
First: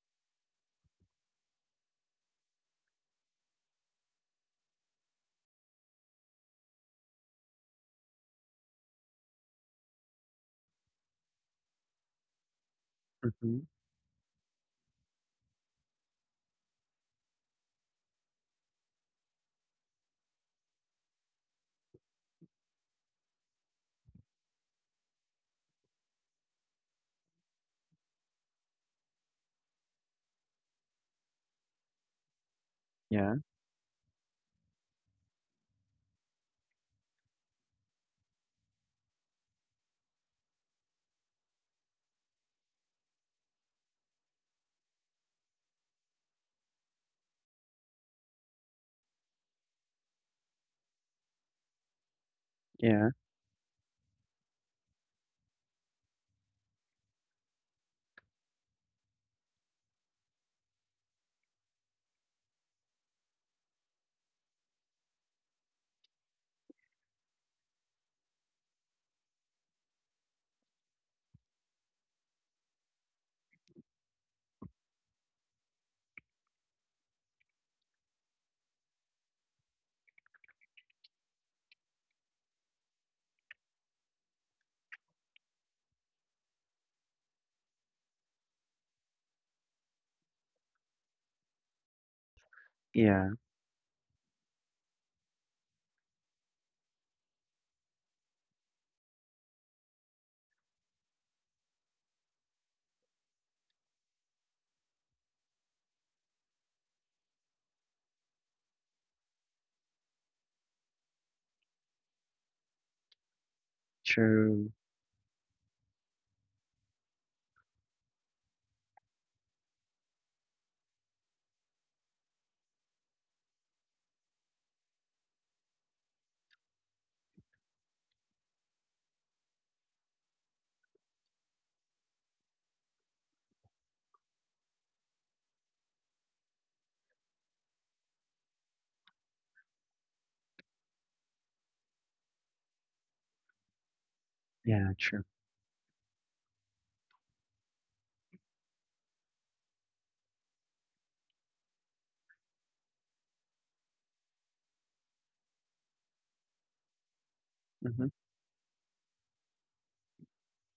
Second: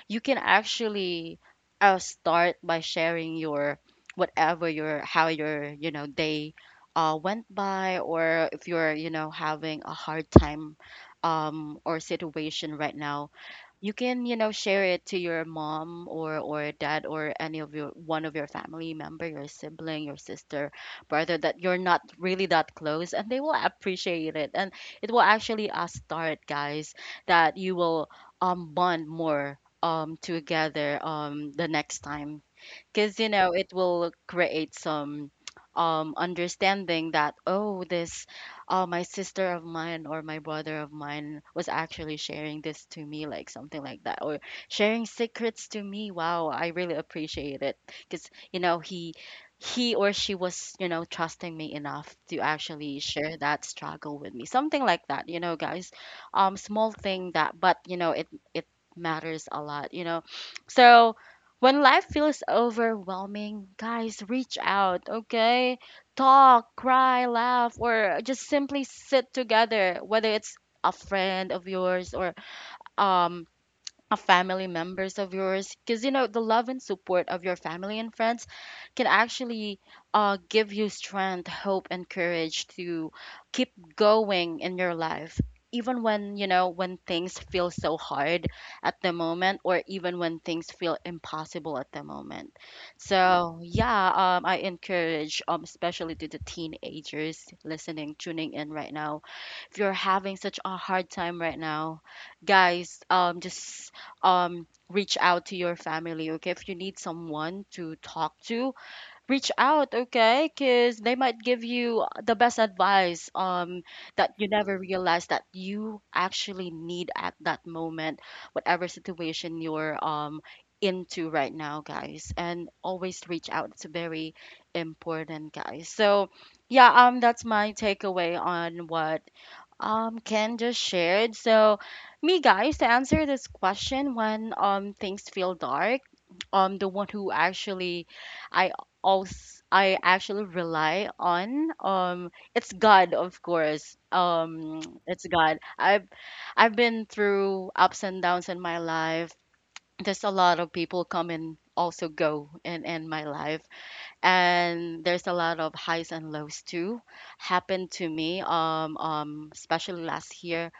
Speaker 1: you can actually start by sharing your, whatever, your how your, you know, day went by, or if you're, you know, having a hard time or situation right now,
Speaker 2: Mhm.
Speaker 1: you can, you know, share it to your mom or dad or any of your, one of your family member, your sibling, your sister, brother that you're not really that close, and they will appreciate it. And it will actually start, guys, that you will bond more together the next time. Because you
Speaker 2: Yeah,
Speaker 1: know, it will create some understanding that, oh, this my sister of mine or my brother of mine was actually sharing this to me, like something like that, or sharing secrets to me. Wow, I really appreciate it, because you know, he or she was, you know, trusting me enough to actually
Speaker 2: yeah,
Speaker 1: share that struggle with me, something like that, you know, guys. Small thing that, but you know, it matters a lot, you know. So when life feels overwhelming, guys, reach out, okay? Talk, cry, laugh, or just simply sit together, whether it's a friend of yours or um a family members of yours. Because you know, the love and support of your family and friends can actually give you strength, hope, and courage to keep going in your life, even when, you know, when things feel so hard at the moment, or even when things feel impossible at the moment.
Speaker 2: yeah.
Speaker 1: So yeah, I encourage, especially to the teenagers listening, tuning in right now, if you're having such a hard time right now, guys, just reach out to your family. Okay, if you need someone to talk to, reach out. Okay, because they might give you the best advice, that you
Speaker 2: True.
Speaker 1: never realized that you actually need at that moment, whatever situation you're into right now, guys. And always reach out. It's very important, guys. So yeah, that's my takeaway on what Ken just shared. So, me, guys, to answer this question, when things feel dark, the one who actually I also I actually rely on, it's God, of course.
Speaker 2: Yeah,
Speaker 1: [TSK]
Speaker 2: true.
Speaker 1: It's God. I've been through ups and downs in my life. There's a lot of people come and also go in my life, and there's a lot of highs and lows too happened to
Speaker 2: Mhm.
Speaker 1: me, especially last year.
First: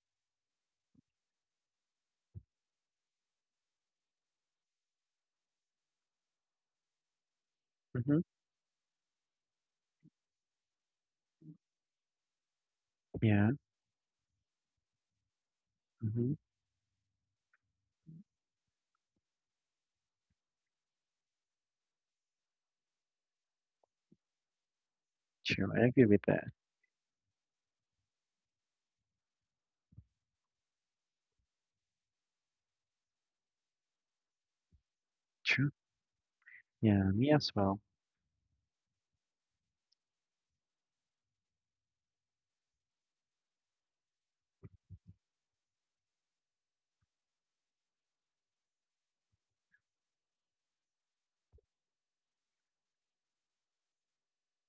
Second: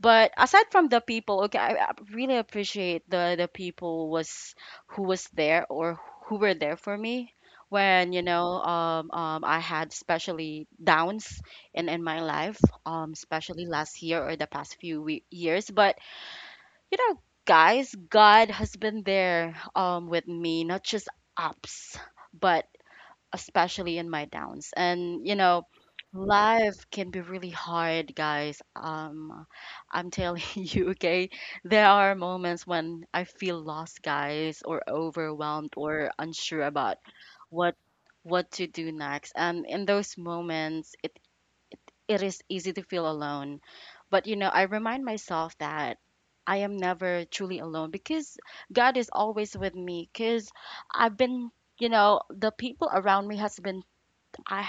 Speaker 1: But aside from the people, okay, I really appreciate the people was who was there, or who were there for me when,
Speaker 2: Mhm.
Speaker 1: you know, I had especially downs in my life,
Speaker 2: Yeah.
Speaker 1: especially last year or the past few years. But
Speaker 2: Mhm.
Speaker 1: you know, guys, God has been there with me, not just ups, but especially in my downs. And you know,
Speaker 2: True. I agree with that.
Speaker 1: life can be really hard, guys. I'm telling [LAUGHS] you, okay? There are moments when I feel lost, guys, or
Speaker 2: True.
Speaker 1: overwhelmed or unsure about
Speaker 2: Yeah, me as
Speaker 1: what
Speaker 2: well.
Speaker 1: what to do next. And in those moments, it is easy to feel alone. But you know, I remind myself that I am never truly alone, because God is always with me. Because I've been you know the people around me has been, I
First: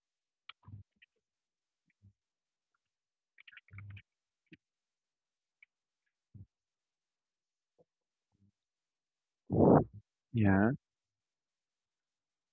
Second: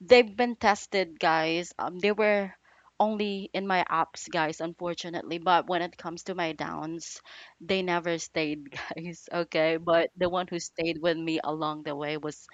Speaker 1: they've been tested, guys. They were only in my ups, guys, unfortunately. But when it comes to my downs, they never stayed, [LAUGHS] guys. Okay. But the one who
Speaker 2: Yeah.
Speaker 1: stayed with me along the way was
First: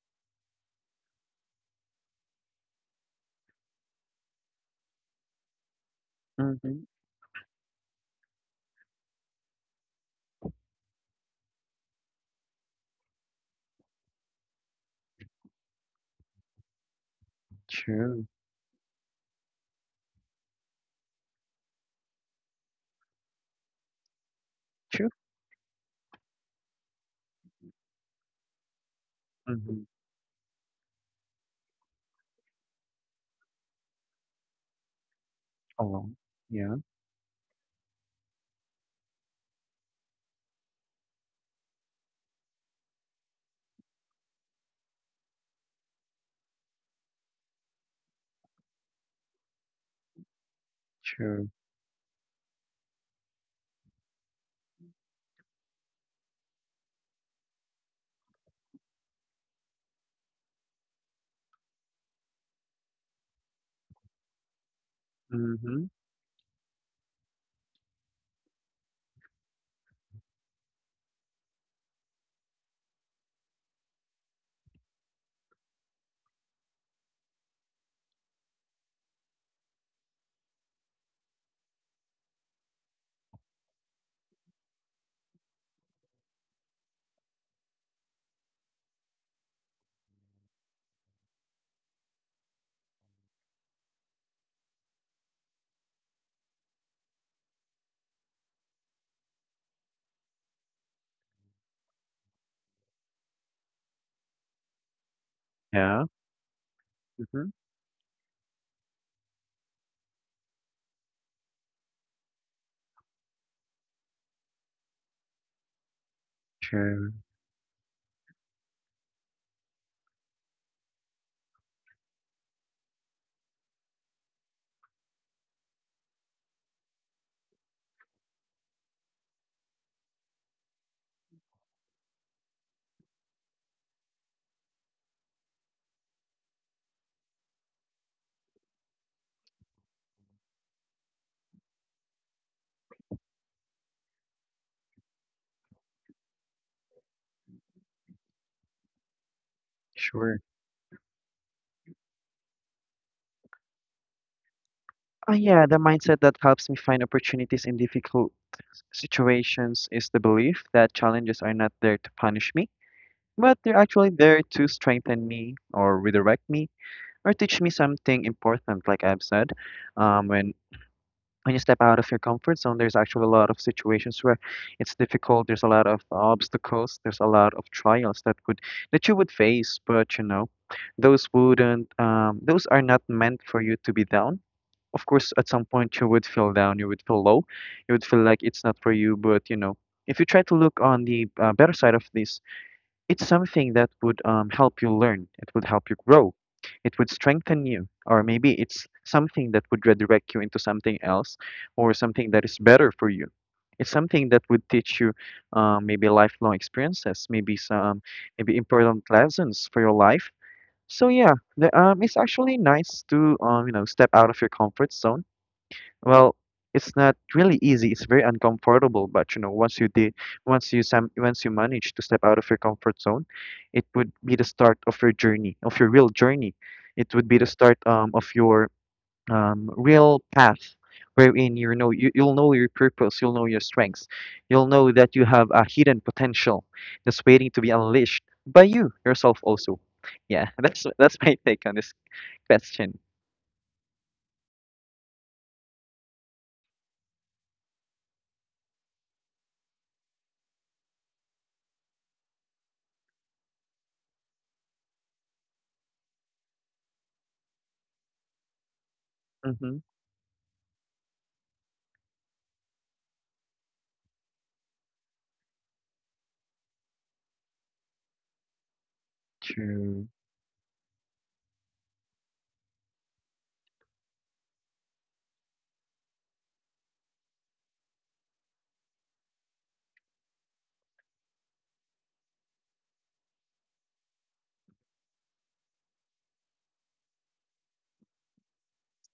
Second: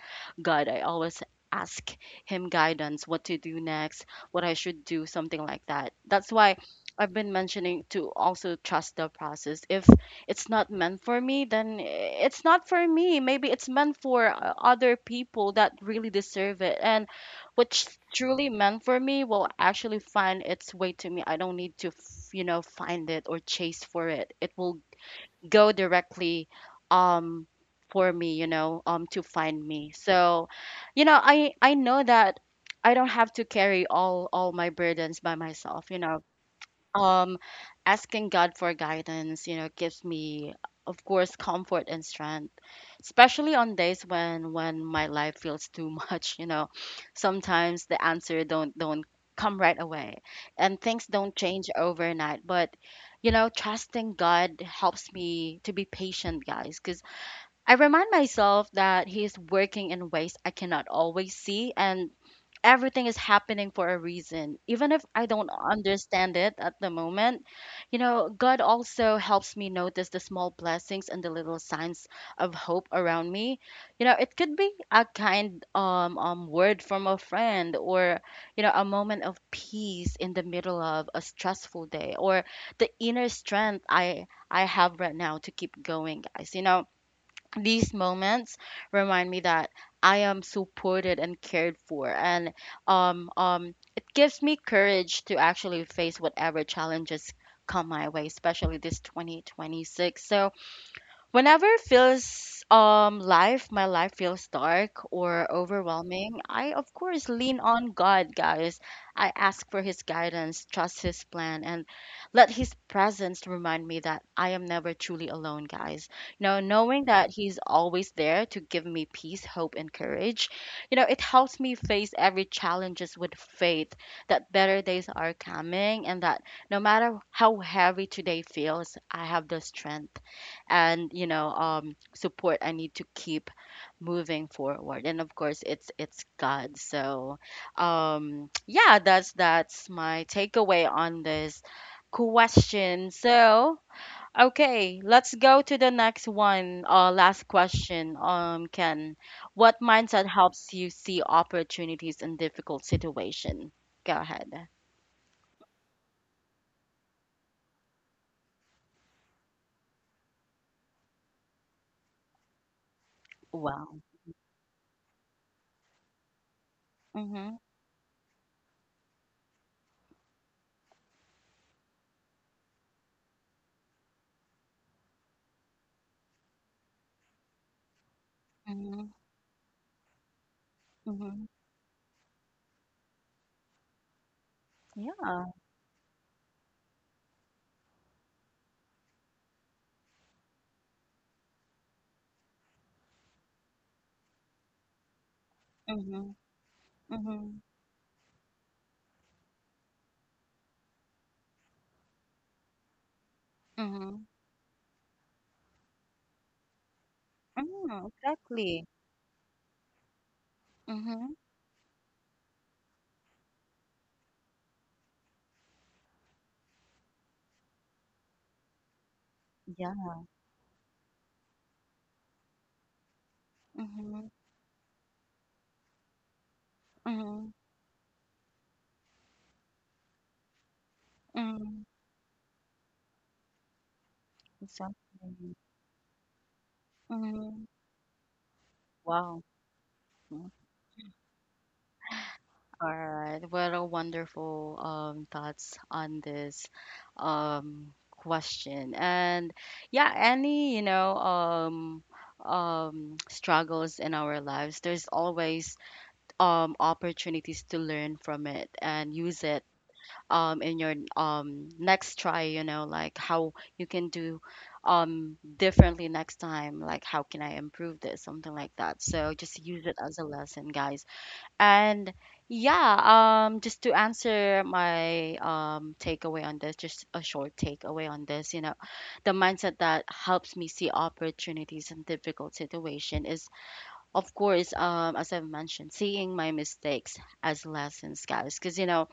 Speaker 1: God. I always ask him guidance, what to do next, what I should do, something like that. That's why
Speaker 2: Mhm.
Speaker 1: I've been mentioning to also trust the process. If it's not meant for me, then it's not for me. Maybe it's meant for other people that really deserve it. And what's
Speaker 2: True.
Speaker 1: truly meant for me will actually find its way to me. I don't need to, you know, find it or chase for it. It will
Speaker 2: True.
Speaker 1: go directly um for me, you know, to find
Speaker 2: Mhm.
Speaker 1: me. So, you know, I know that I don't have to carry all my burdens by myself, you
Speaker 2: Oh,
Speaker 1: know.
Speaker 2: yeah.
Speaker 1: um Asking God for guidance, you know, gives me, of course, comfort and strength, especially on days when my life feels too [LAUGHS] much, you know. Sometimes the answer don't come right away, and things don't
Speaker 2: True.
Speaker 1: change overnight. But you know, trusting God helps me to be patient, guys. Because I remind myself that he is working in ways I cannot always see, and everything is happening for a reason. Even if I don't
Speaker 2: Mhm.
Speaker 1: understand it at the moment, you know, God also helps me notice the small blessings and the little signs of hope around me. You know, it could be a kind word from a friend, or, you know, a moment of peace in the middle of a stressful day, or the inner strength I have right now to keep going, guys. You know, these moments remind me that I am supported and cared for, and it gives me courage to actually face whatever challenges come my way, especially this 2026. So whenever my life feels dark or
Speaker 2: Yeah.
Speaker 1: overwhelming, I of course
Speaker 2: Mhm.
Speaker 1: lean on God, guys. I ask for his guidance, trust his plan, and let his presence remind me that I am never truly alone, guys. You know, knowing
Speaker 2: True.
Speaker 1: that he's always there to give me peace, hope, and courage, you know, it helps me face every challenges with faith that better days are coming, and that no matter how heavy today feels, I have the strength and, you know, support I need to keep moving forward. And of course it's God. So [TSK] yeah, that's my takeaway on this question. So okay, let's go to the next one. Last question, Ken, what mindset
Speaker 2: Sure.
Speaker 1: helps you see opportunities in difficult situation? Go ahead.
Speaker 2: Oh, yeah. The mindset that helps me find opportunities in difficult situations is the belief that challenges are not there to punish me, but they're
Speaker 1: Wow.
Speaker 2: actually there to strengthen me or redirect me or
Speaker 1: Mm-hmm.
Speaker 2: teach me something important. Like I've said, um, when when you step out of your comfort zone, there's actually a lot of situations where it's difficult, there's a lot of obstacles, there's a lot of trials that would that
Speaker 1: Mm-hmm.
Speaker 2: you would face. But you know, those
Speaker 1: Mm-hmm.
Speaker 2: wouldn't, those are not meant for you to be down. Of course,
Speaker 1: Yeah.
Speaker 2: at some point you would feel down, you would feel low, you would feel like it's not for you. But you know, if you try to look on the better side of this, it's something that would, help you learn. It would help you
Speaker 1: Mm-hmm.
Speaker 2: grow. It would
Speaker 1: Mm-hmm.
Speaker 2: strengthen you. Or maybe it's something that would redirect you into something else or something that is better for you. It's
Speaker 1: Mm-hmm.
Speaker 2: something that would teach you maybe lifelong experiences,
Speaker 1: Mm,
Speaker 2: maybe
Speaker 1: exactly.
Speaker 2: important lessons for your life. So yeah,
Speaker 1: Mhm.
Speaker 2: it's actually nice to you know, step out of your comfort zone. Well, it's not really easy. It's very uncomfortable, but you know, once you
Speaker 1: Yeah.
Speaker 2: did, once you manage to step out of your comfort zone, it would
Speaker 1: Mhm.
Speaker 2: be the start of your journey, of your real journey. It would be the
Speaker 1: Mhm.
Speaker 2: start of your real path, wherein you
Speaker 1: Mm.
Speaker 2: know you'll know your purpose, you'll know your strengths, you'll know that you have
Speaker 1: Exactly.
Speaker 2: a hidden potential that's waiting to
Speaker 1: Mhm.
Speaker 2: be unleashed by you yourself
Speaker 1: Wow.
Speaker 2: also. Yeah,
Speaker 1: Mm.
Speaker 2: [LAUGHS] that's my take on this
Speaker 1: All
Speaker 2: question.
Speaker 1: right. What a wonderful thoughts on this question. And yeah, any, you know, [TSK] struggles in our lives, there's always opportunities to learn from it and use it
Speaker 2: Mhm.
Speaker 1: in your next try, you know, like how you can do differently next time, like how can I improve this, something like that. So just use it
Speaker 2: True,
Speaker 1: as a lesson, guys. And yeah, just to answer my takeaway on this, just a short takeaway on this, you know, the mindset that helps me see opportunities in difficult situation is, of course, as I've mentioned, seeing my mistakes as lessons, guys. Because you know,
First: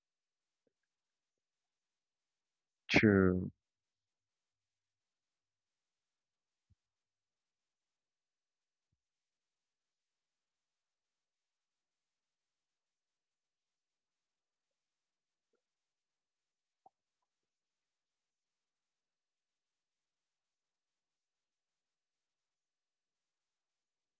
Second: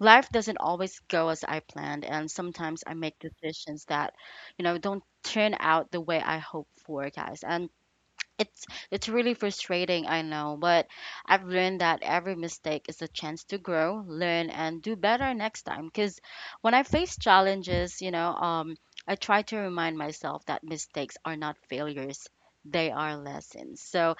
Speaker 1: life doesn't always go as I planned, and sometimes I make
Speaker 2: true.
Speaker 1: decisions that, you know, don't turn out the way I hope for, guys. And it's really frustrating, I know. But I've learned that every mistake is a chance to grow, learn, and do better next time. Because when I face challenges, you know, I try to remind myself that mistakes are not failures, they are lessons. So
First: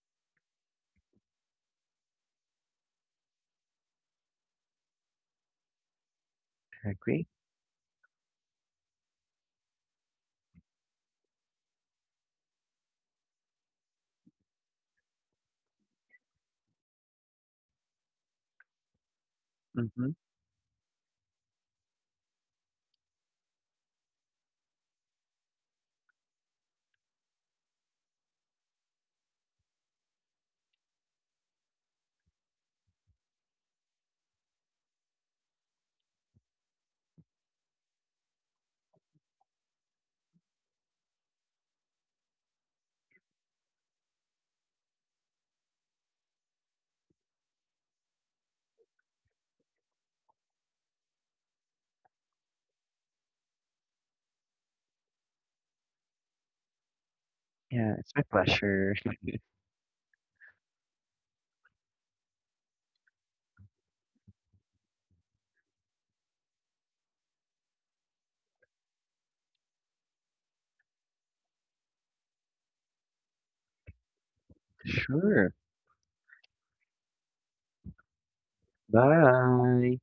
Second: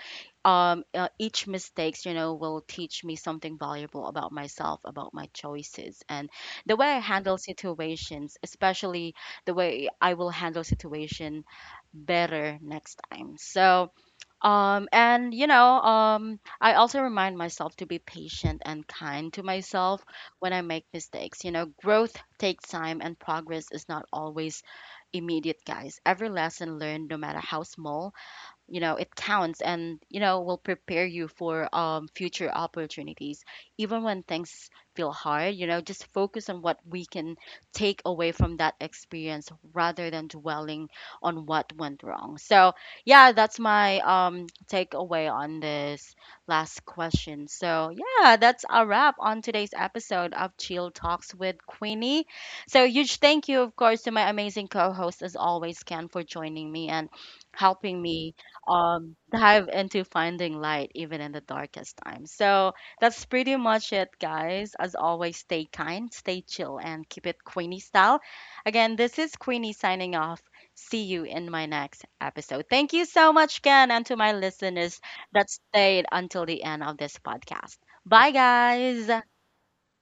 Speaker 1: each mistakes, you know, will teach me something valuable about myself, about my choices, and the way
Speaker 2: I
Speaker 1: I
Speaker 2: agree.
Speaker 1: handle situations, especially the way I will handle situation better next time. So and you know, I also remind myself to be patient and kind to myself
Speaker 2: Mhm.
Speaker 1: when I make mistakes. You know, growth takes time, and progress is not always immediate, guys. Every lesson learned, no matter how small, you know, it counts, and you know, will prepare you for future opportunities. Even when things feel hard, you know, just focus on what we can take away from that experience, rather than dwelling on what went wrong. So yeah, that's my takeaway on this last question. So yeah, that's a wrap on today's episode of Chill Talks with Queenie. So huge thank you, of course, to my amazing co-host as always, Ken, for joining me and
Speaker 2: Yeah,
Speaker 1: helping
Speaker 2: it's my
Speaker 1: me
Speaker 2: pleasure. [LAUGHS]
Speaker 1: dive into finding light even in the darkest times. So that's pretty much it, guys. As always, stay kind, stay chill, and keep it Queenie style. Again, this is Queenie signing off. See you in my next episode. Thank you so much, Ken, and to my listeners that
Speaker 2: Sure.
Speaker 1: stayed until the end of this podcast. Bye, guys.
Speaker 2: Bye.